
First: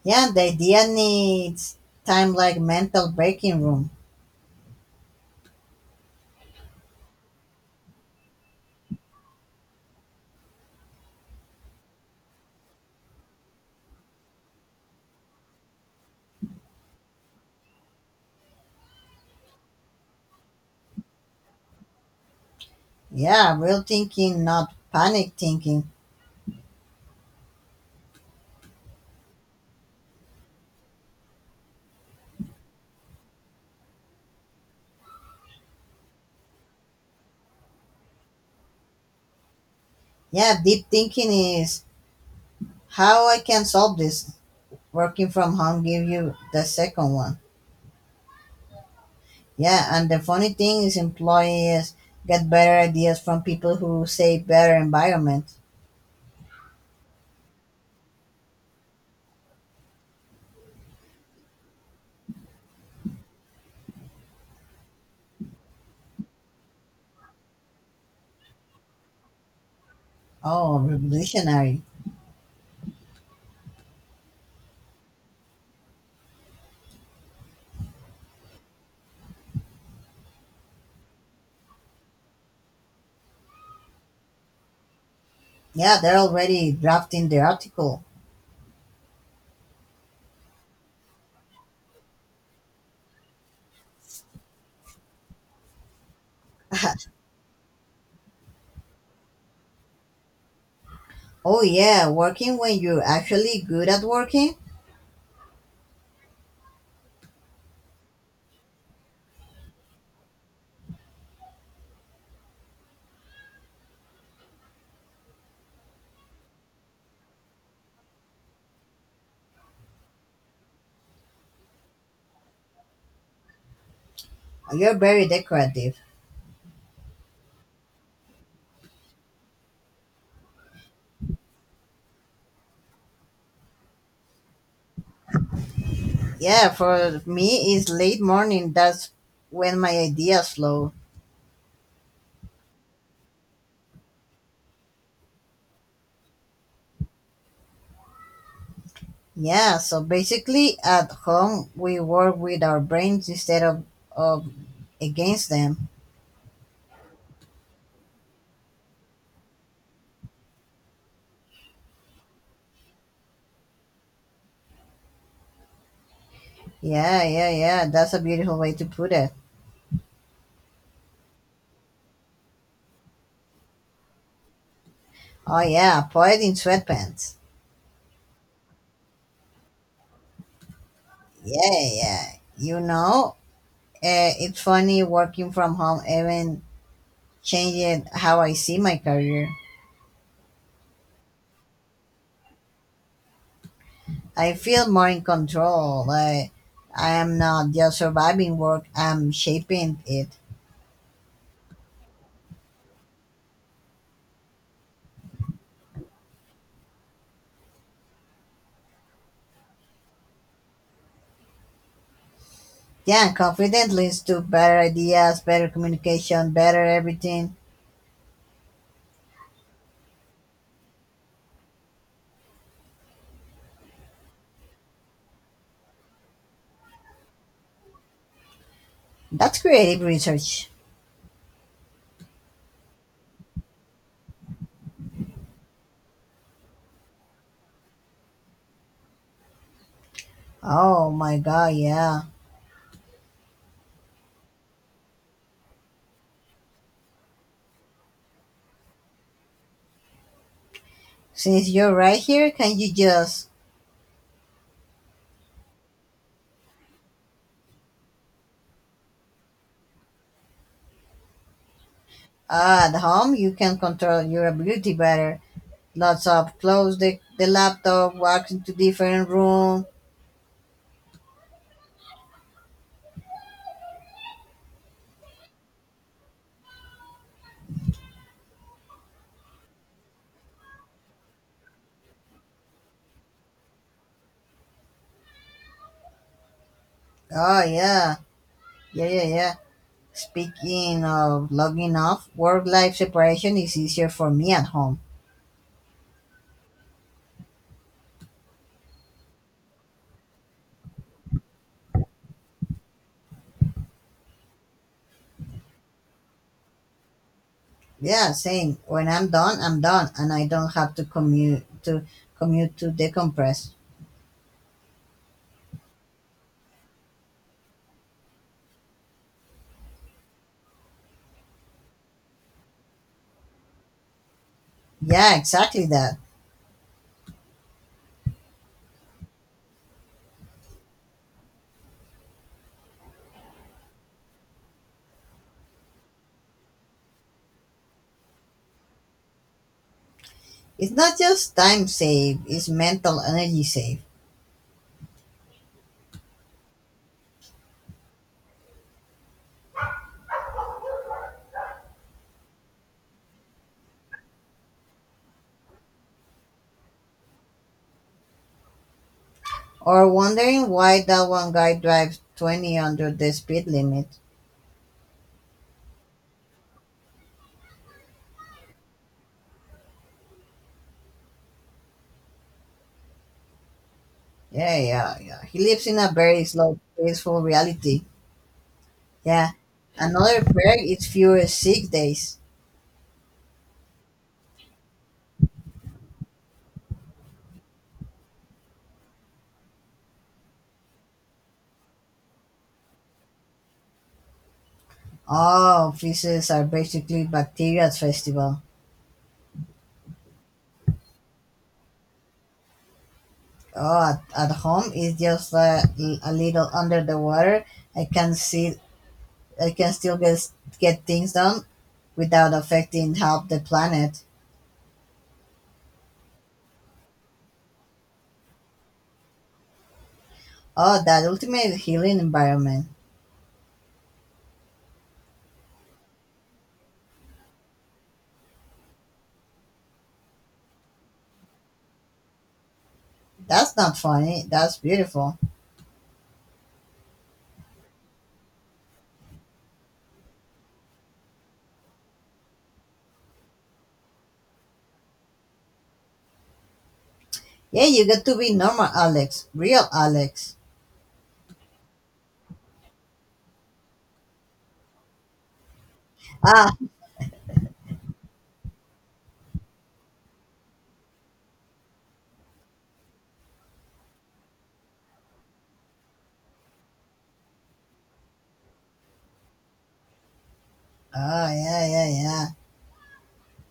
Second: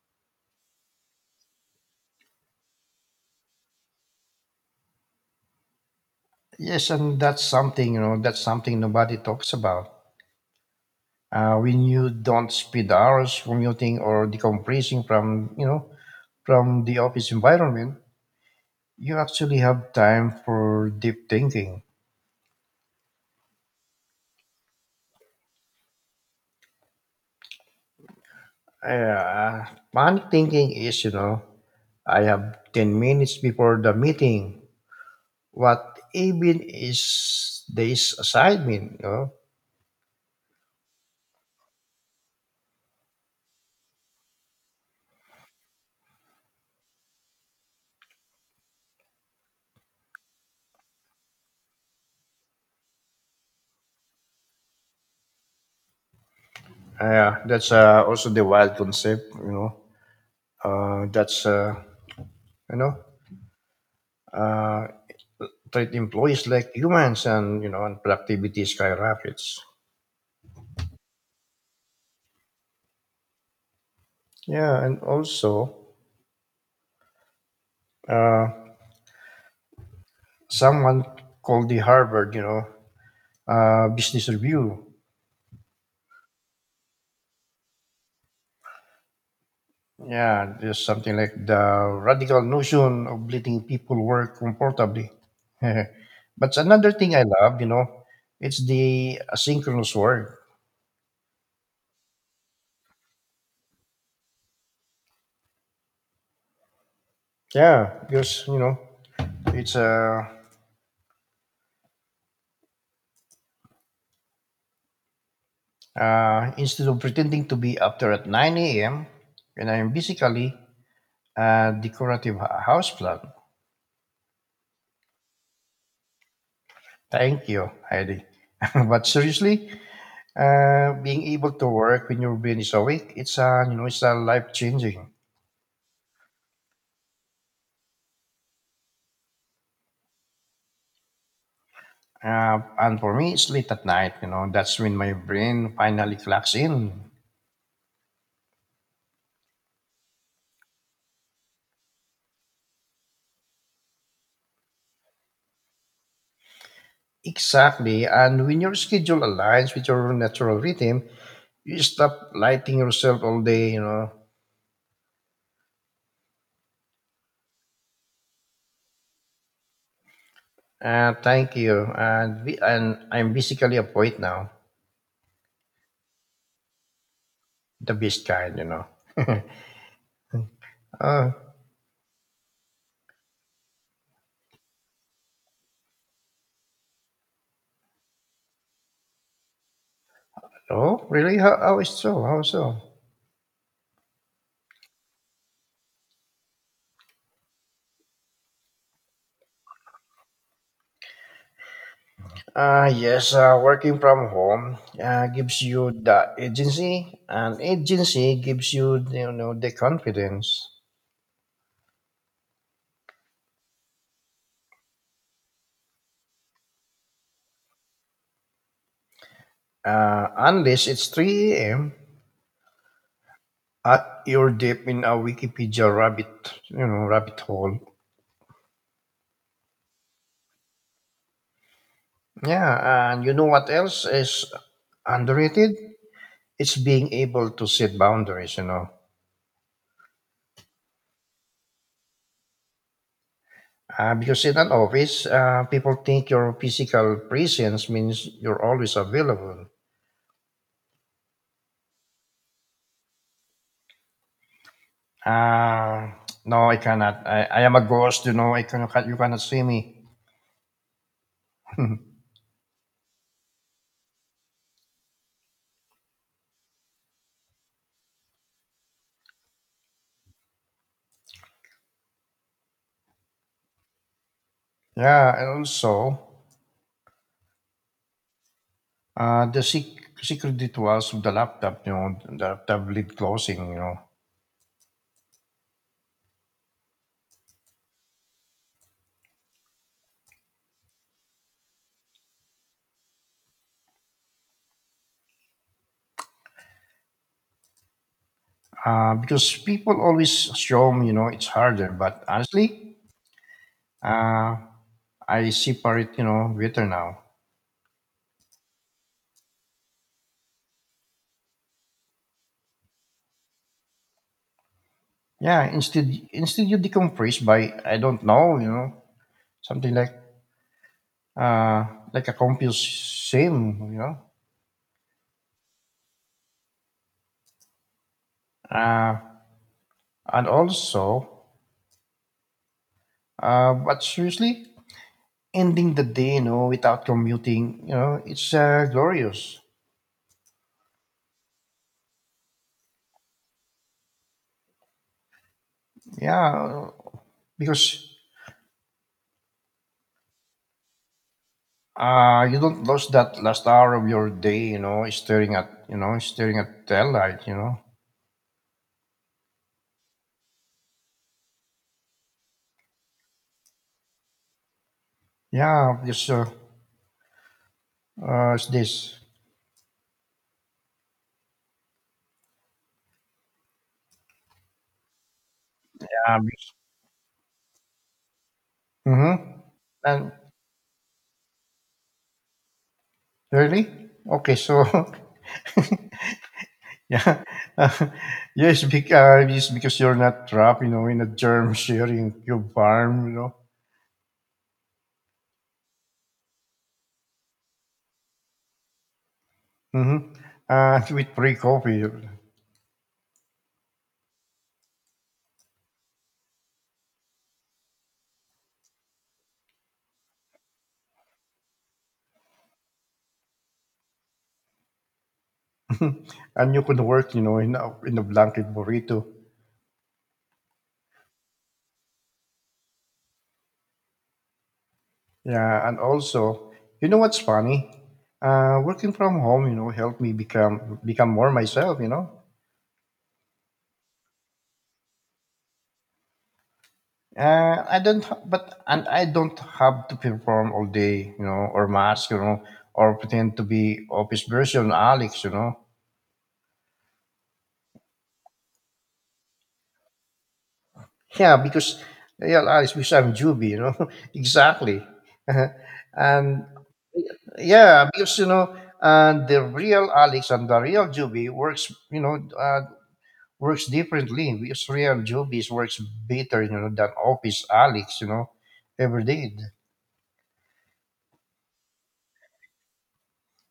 Speaker 2: Yeah, the idea needs time like mental breaking room.
Speaker 1: Yes, and that's something. That's something nobody talks about. When you don't spend hours commuting or decompressing from from the office environment. You actually have time for deep thinking.
Speaker 2: Yeah, real thinking, not panic thinking.
Speaker 1: Uh, Panic thinking is, I have 10 minutes before the meeting. What even is this assignment, you know?
Speaker 2: Yeah, deep thinking is how I can solve this. Working from home give you the second one. Yeah, and the funny thing is employees get better ideas from people who say better environment.
Speaker 1: Yeah, that's also the wild concept, you know. Uh, that's, uh, you know, uh, Treat employees like humans and, and productivity skyrockets.
Speaker 2: Oh, revolutionary.
Speaker 1: Yeah, and also, uh, someone called the Harvard, Business Review.
Speaker 2: Yeah, they're already drafting the article.
Speaker 1: Yeah, just something like the radical notion of letting people work comfortably. But another thing I love, it's the asynchronous work.
Speaker 2: oh yeah, working when you're actually good at working,
Speaker 1: Yeah, because it's instead of pretending to be up there at 9 a.m. and I'm basically a decorative houseplant.
Speaker 2: you're very decorative.
Speaker 1: Thank you, Heidi. But seriously, being able to work when your brain is awake, it's it's life changing.
Speaker 2: Yeah, for me it's late morning. That's when my ideas flow.
Speaker 1: And for me, it's late at night. That's when my brain finally clocks in.
Speaker 2: Yeah, so basically at home we work with our brains instead of against them.
Speaker 1: Exactly. And when your schedule aligns with your natural rhythm, you stop lighting yourself all day. You know.
Speaker 2: Yeah, yeah, yeah. That's a beautiful way to put it.
Speaker 1: Thank you. And we, and I'm basically a poet now,
Speaker 2: Oh yeah, poet in sweatpants.
Speaker 1: the best kind. You know. Uh,
Speaker 2: Yeah, yeah. You know, it's funny working from home even changed how I see my career.
Speaker 1: oh, really? How is so? How so?
Speaker 2: I feel more in control. I am not just surviving work, I'm shaping it.
Speaker 1: Yes, working from home gives you the agency, and agency gives you, the confidence.
Speaker 2: Yeah, confidence leads to better ideas, better communication, better everything.
Speaker 1: Unless it's 3 a.m. at you're deep in a Wikipedia rabbit hole.
Speaker 2: That's creative research.
Speaker 1: Yeah, and you know what else is underrated? It's being able to set boundaries, you know.
Speaker 2: Oh my god, yeah.
Speaker 1: Because in an office, people think your physical presence means you're always available.
Speaker 2: Since you're right here, can you just.
Speaker 1: Uh, no, I cannot. I am a ghost, you know. I cannot, you cannot see me.
Speaker 2: At home, you can control your ability better. Lots of close the laptop, walk into different room.
Speaker 1: Yeah, and also, the secret rituals of the laptop, the laptop lid closing, you know,
Speaker 2: Oh, yeah. Yeah, yeah, yeah. Speaking of logging off, work life separation is easier for me at home.
Speaker 1: because people always assume, it's harder. But honestly, uh, I separate, better now.
Speaker 2: Yeah, same. When I'm done, and I don't have to commute to decompress.
Speaker 1: Yeah, instead you decompress by, I don't know, something uh, like a computer sim, you know,
Speaker 2: Yeah, exactly that.
Speaker 1: uh, and also, but seriously, ending the day, without commuting, it's glorious.
Speaker 2: It's not just time save; it's mental energy save.
Speaker 1: Yeah, because you don't lose that last hour of your day staring at tail light you know.
Speaker 2: Or wondering why that one guy drives 20 under the speed limit.
Speaker 1: Yeah because it's this
Speaker 2: Yeah, yeah, yeah. He lives in a
Speaker 1: Yeah.
Speaker 2: very slow, peaceful reality. Yeah.
Speaker 1: Mm-hmm. and
Speaker 2: Another perk is fewer sick days.
Speaker 1: really okay so Yeah, uh, yes because, it's because you're not trapped in a germ sharing cube farm you know.
Speaker 2: Oh, offices are basically bacteria's festival.
Speaker 1: Mm-hmm. With free coffee.
Speaker 2: Oh, at home it's just a little under the water. I can see I can still get things done without affecting half the planet.
Speaker 1: And you could work in a blanket burrito.
Speaker 2: Oh, that ultimate healing environment.
Speaker 1: Yeah, and also, you know what's funny? Working from home, helped me become more myself. You know,
Speaker 2: That's not funny. That's beautiful.
Speaker 1: I don't, ha- but and I don't have to perform all day, or mask, or pretend to be office version Alex, you know.
Speaker 2: Yeah, you got to be normal, Alex. Real Alex.
Speaker 1: Yeah, because yeah, Alex, because I'm Juby, you know, exactly. And
Speaker 2: Ah,
Speaker 1: yeah, because and the real Alex and the real Juby works, works differently. We Israel Jobis works better, than Office Alex, ever did.
Speaker 2: oh yeah, yeah, yeah.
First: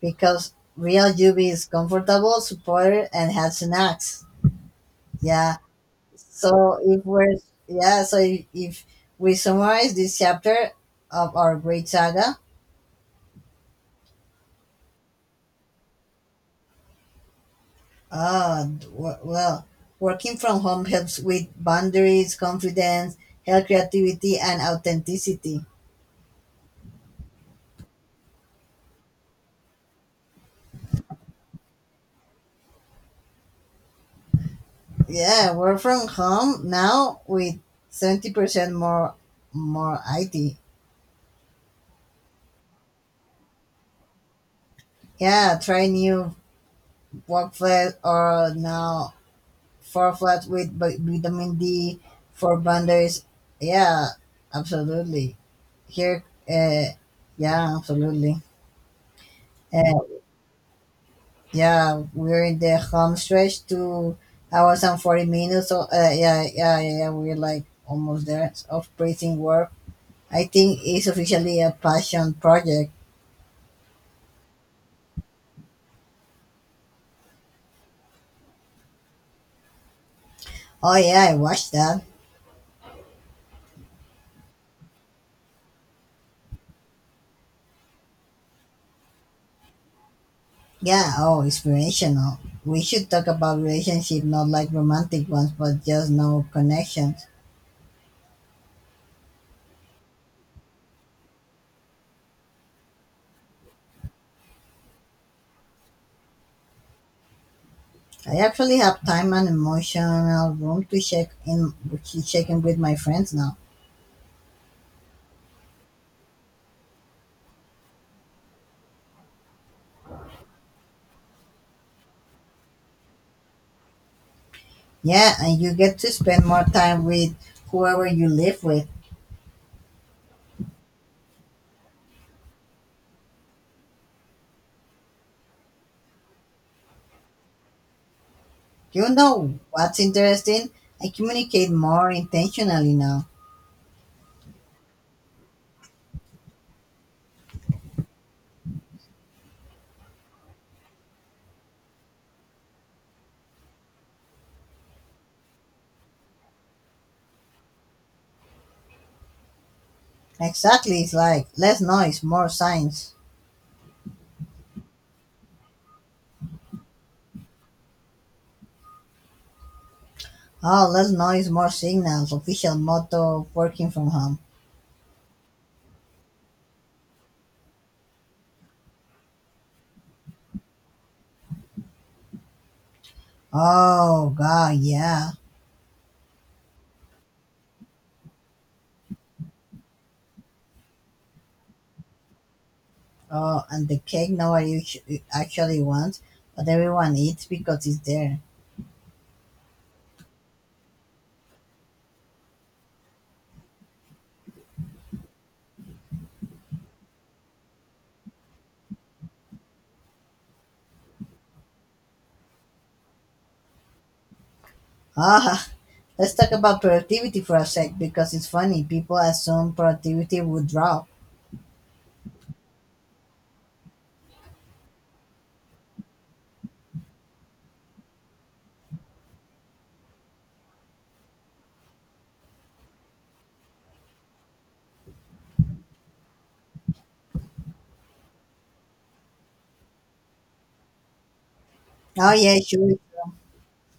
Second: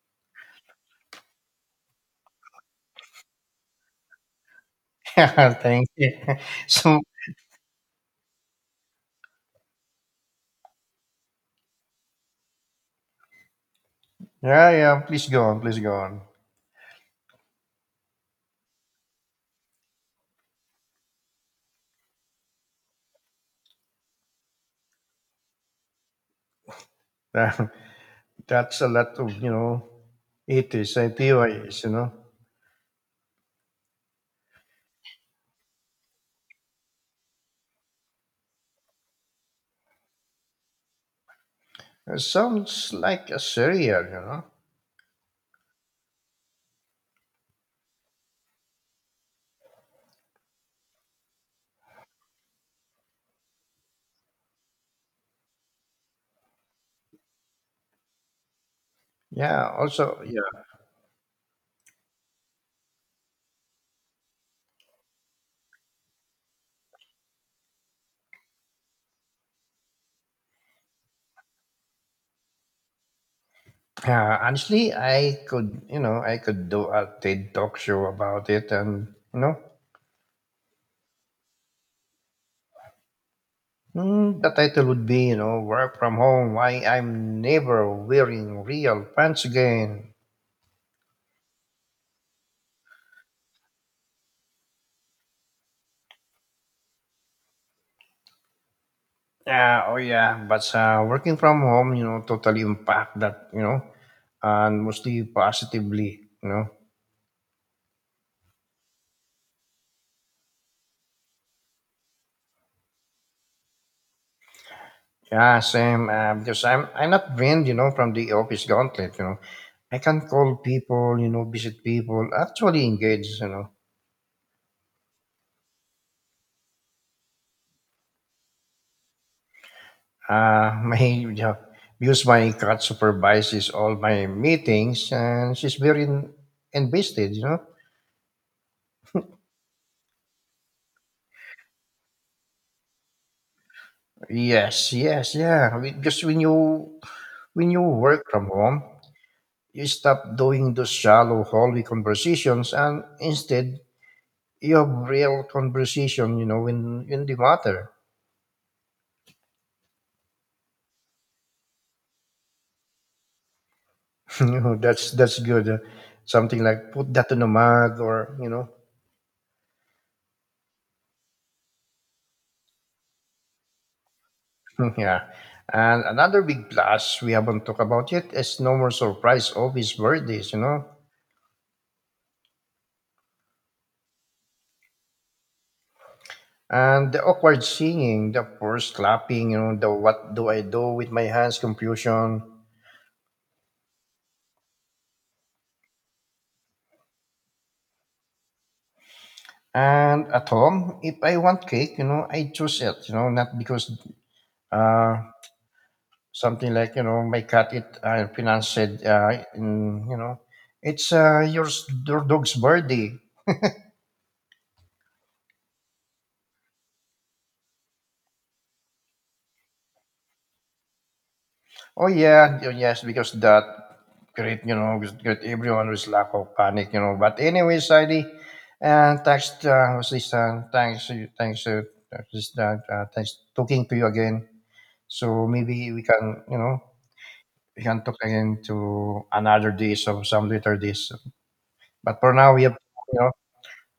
Speaker 2: Because real Yubi is comfortable, supported, and has snacks. Yeah,
Speaker 1: Thank you.
Speaker 2: So
Speaker 1: So
Speaker 2: if we're yeah, so if we summarize this chapter of our great saga,
Speaker 1: yeah, yeah. Please go on. Please go on.
Speaker 2: well, working from home helps with boundaries, confidence, health, creativity, and authenticity.
Speaker 1: That- That's a lot of it is ITYs, you know.
Speaker 2: Yeah, work from home now with 70% more IT.
Speaker 1: It sounds like a serial, you know.
Speaker 2: Yeah, try new work flat or now four flat with vitamin D for boundaries. Yeah, absolutely. Here, uh, yeah, absolutely.
Speaker 1: Yeah.
Speaker 2: Uh,
Speaker 1: Also, yeah.
Speaker 2: yeah, we're in the home stretch, 2 hours and 40 minutes. So, yeah, yeah, yeah, yeah, we're like almost there of breathing work. I think it's officially a passion project.
Speaker 1: Honestly, I could, I could do a TED talk show about it, and you know.
Speaker 2: Oh, yeah, I watched that.
Speaker 1: Mm, the title would be, Work From Home, Why I'm Never Wearing Real Pants Again.
Speaker 2: Yeah, oh, inspirational. We should talk about relationship, not like romantic ones, but just no connections.
Speaker 1: Yeah, oh yeah, but working from home, totally impact that, and mostly positively, you know.
Speaker 2: I actually have time and emotional room to check in with my friends now.
Speaker 1: Yeah, same, because I'm not drained, from the office gauntlet, you know. I can call people, visit people, actually engage, you know.
Speaker 2: Yeah, and you get to spend more time with whoever you live with.
Speaker 1: My job, because my cat supervises all my meetings, and she's very invested. You know.
Speaker 2: You know what's interesting? I communicate more intentionally now.
Speaker 1: Yes, yes, yeah. Because when you work from home, you stop doing those shallow hallway conversations, and instead you have real conversation. You know, in the matter.
Speaker 2: Exactly, it's like less noise, more signs.
Speaker 1: You know, that's good. Something like put that in a mug, or you know.
Speaker 2: Oh, less noise, more signals. Official motto of working from home.
Speaker 1: Yeah. And another big plus we haven't talked about yet is no more surprise office birthdays, you know?
Speaker 2: Oh, God, yeah.
Speaker 1: And the awkward singing, the forced clapping, the what do I do with my hands confusion.
Speaker 2: Oh, and the cake nobody actually wants, but everyone eats because it's there.
Speaker 1: And at home, if I want cake, I choose it, not because uh, something like, my cat it financed, it's your dog's birthday.
Speaker 2: Ah, let's talk about productivity for a sec because it's funny. People assume productivity would drop.
Speaker 1: Oh yeah, yes, because that great, great everyone was lack of panic, you know. But anyway, Sadie, and thanks, sister. Thanks, thanks, sister. Thanks talking to you again. So maybe we can, we can talk again to another days or some later days. But for
Speaker 2: Oh
Speaker 1: now,
Speaker 2: yeah,
Speaker 1: we have,
Speaker 2: sure.
Speaker 1: you know,
Speaker 2: Sure.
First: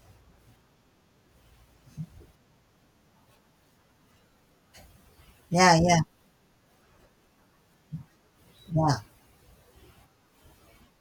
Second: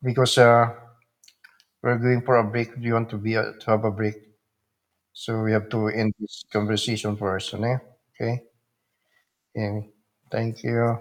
Speaker 1: because we're going for a break. We want to be to have a break, so we have
Speaker 2: Yeah,
Speaker 1: to
Speaker 2: yeah,
Speaker 1: end this conversation first, okay? Okay.
Speaker 2: yeah.
Speaker 1: And thank you.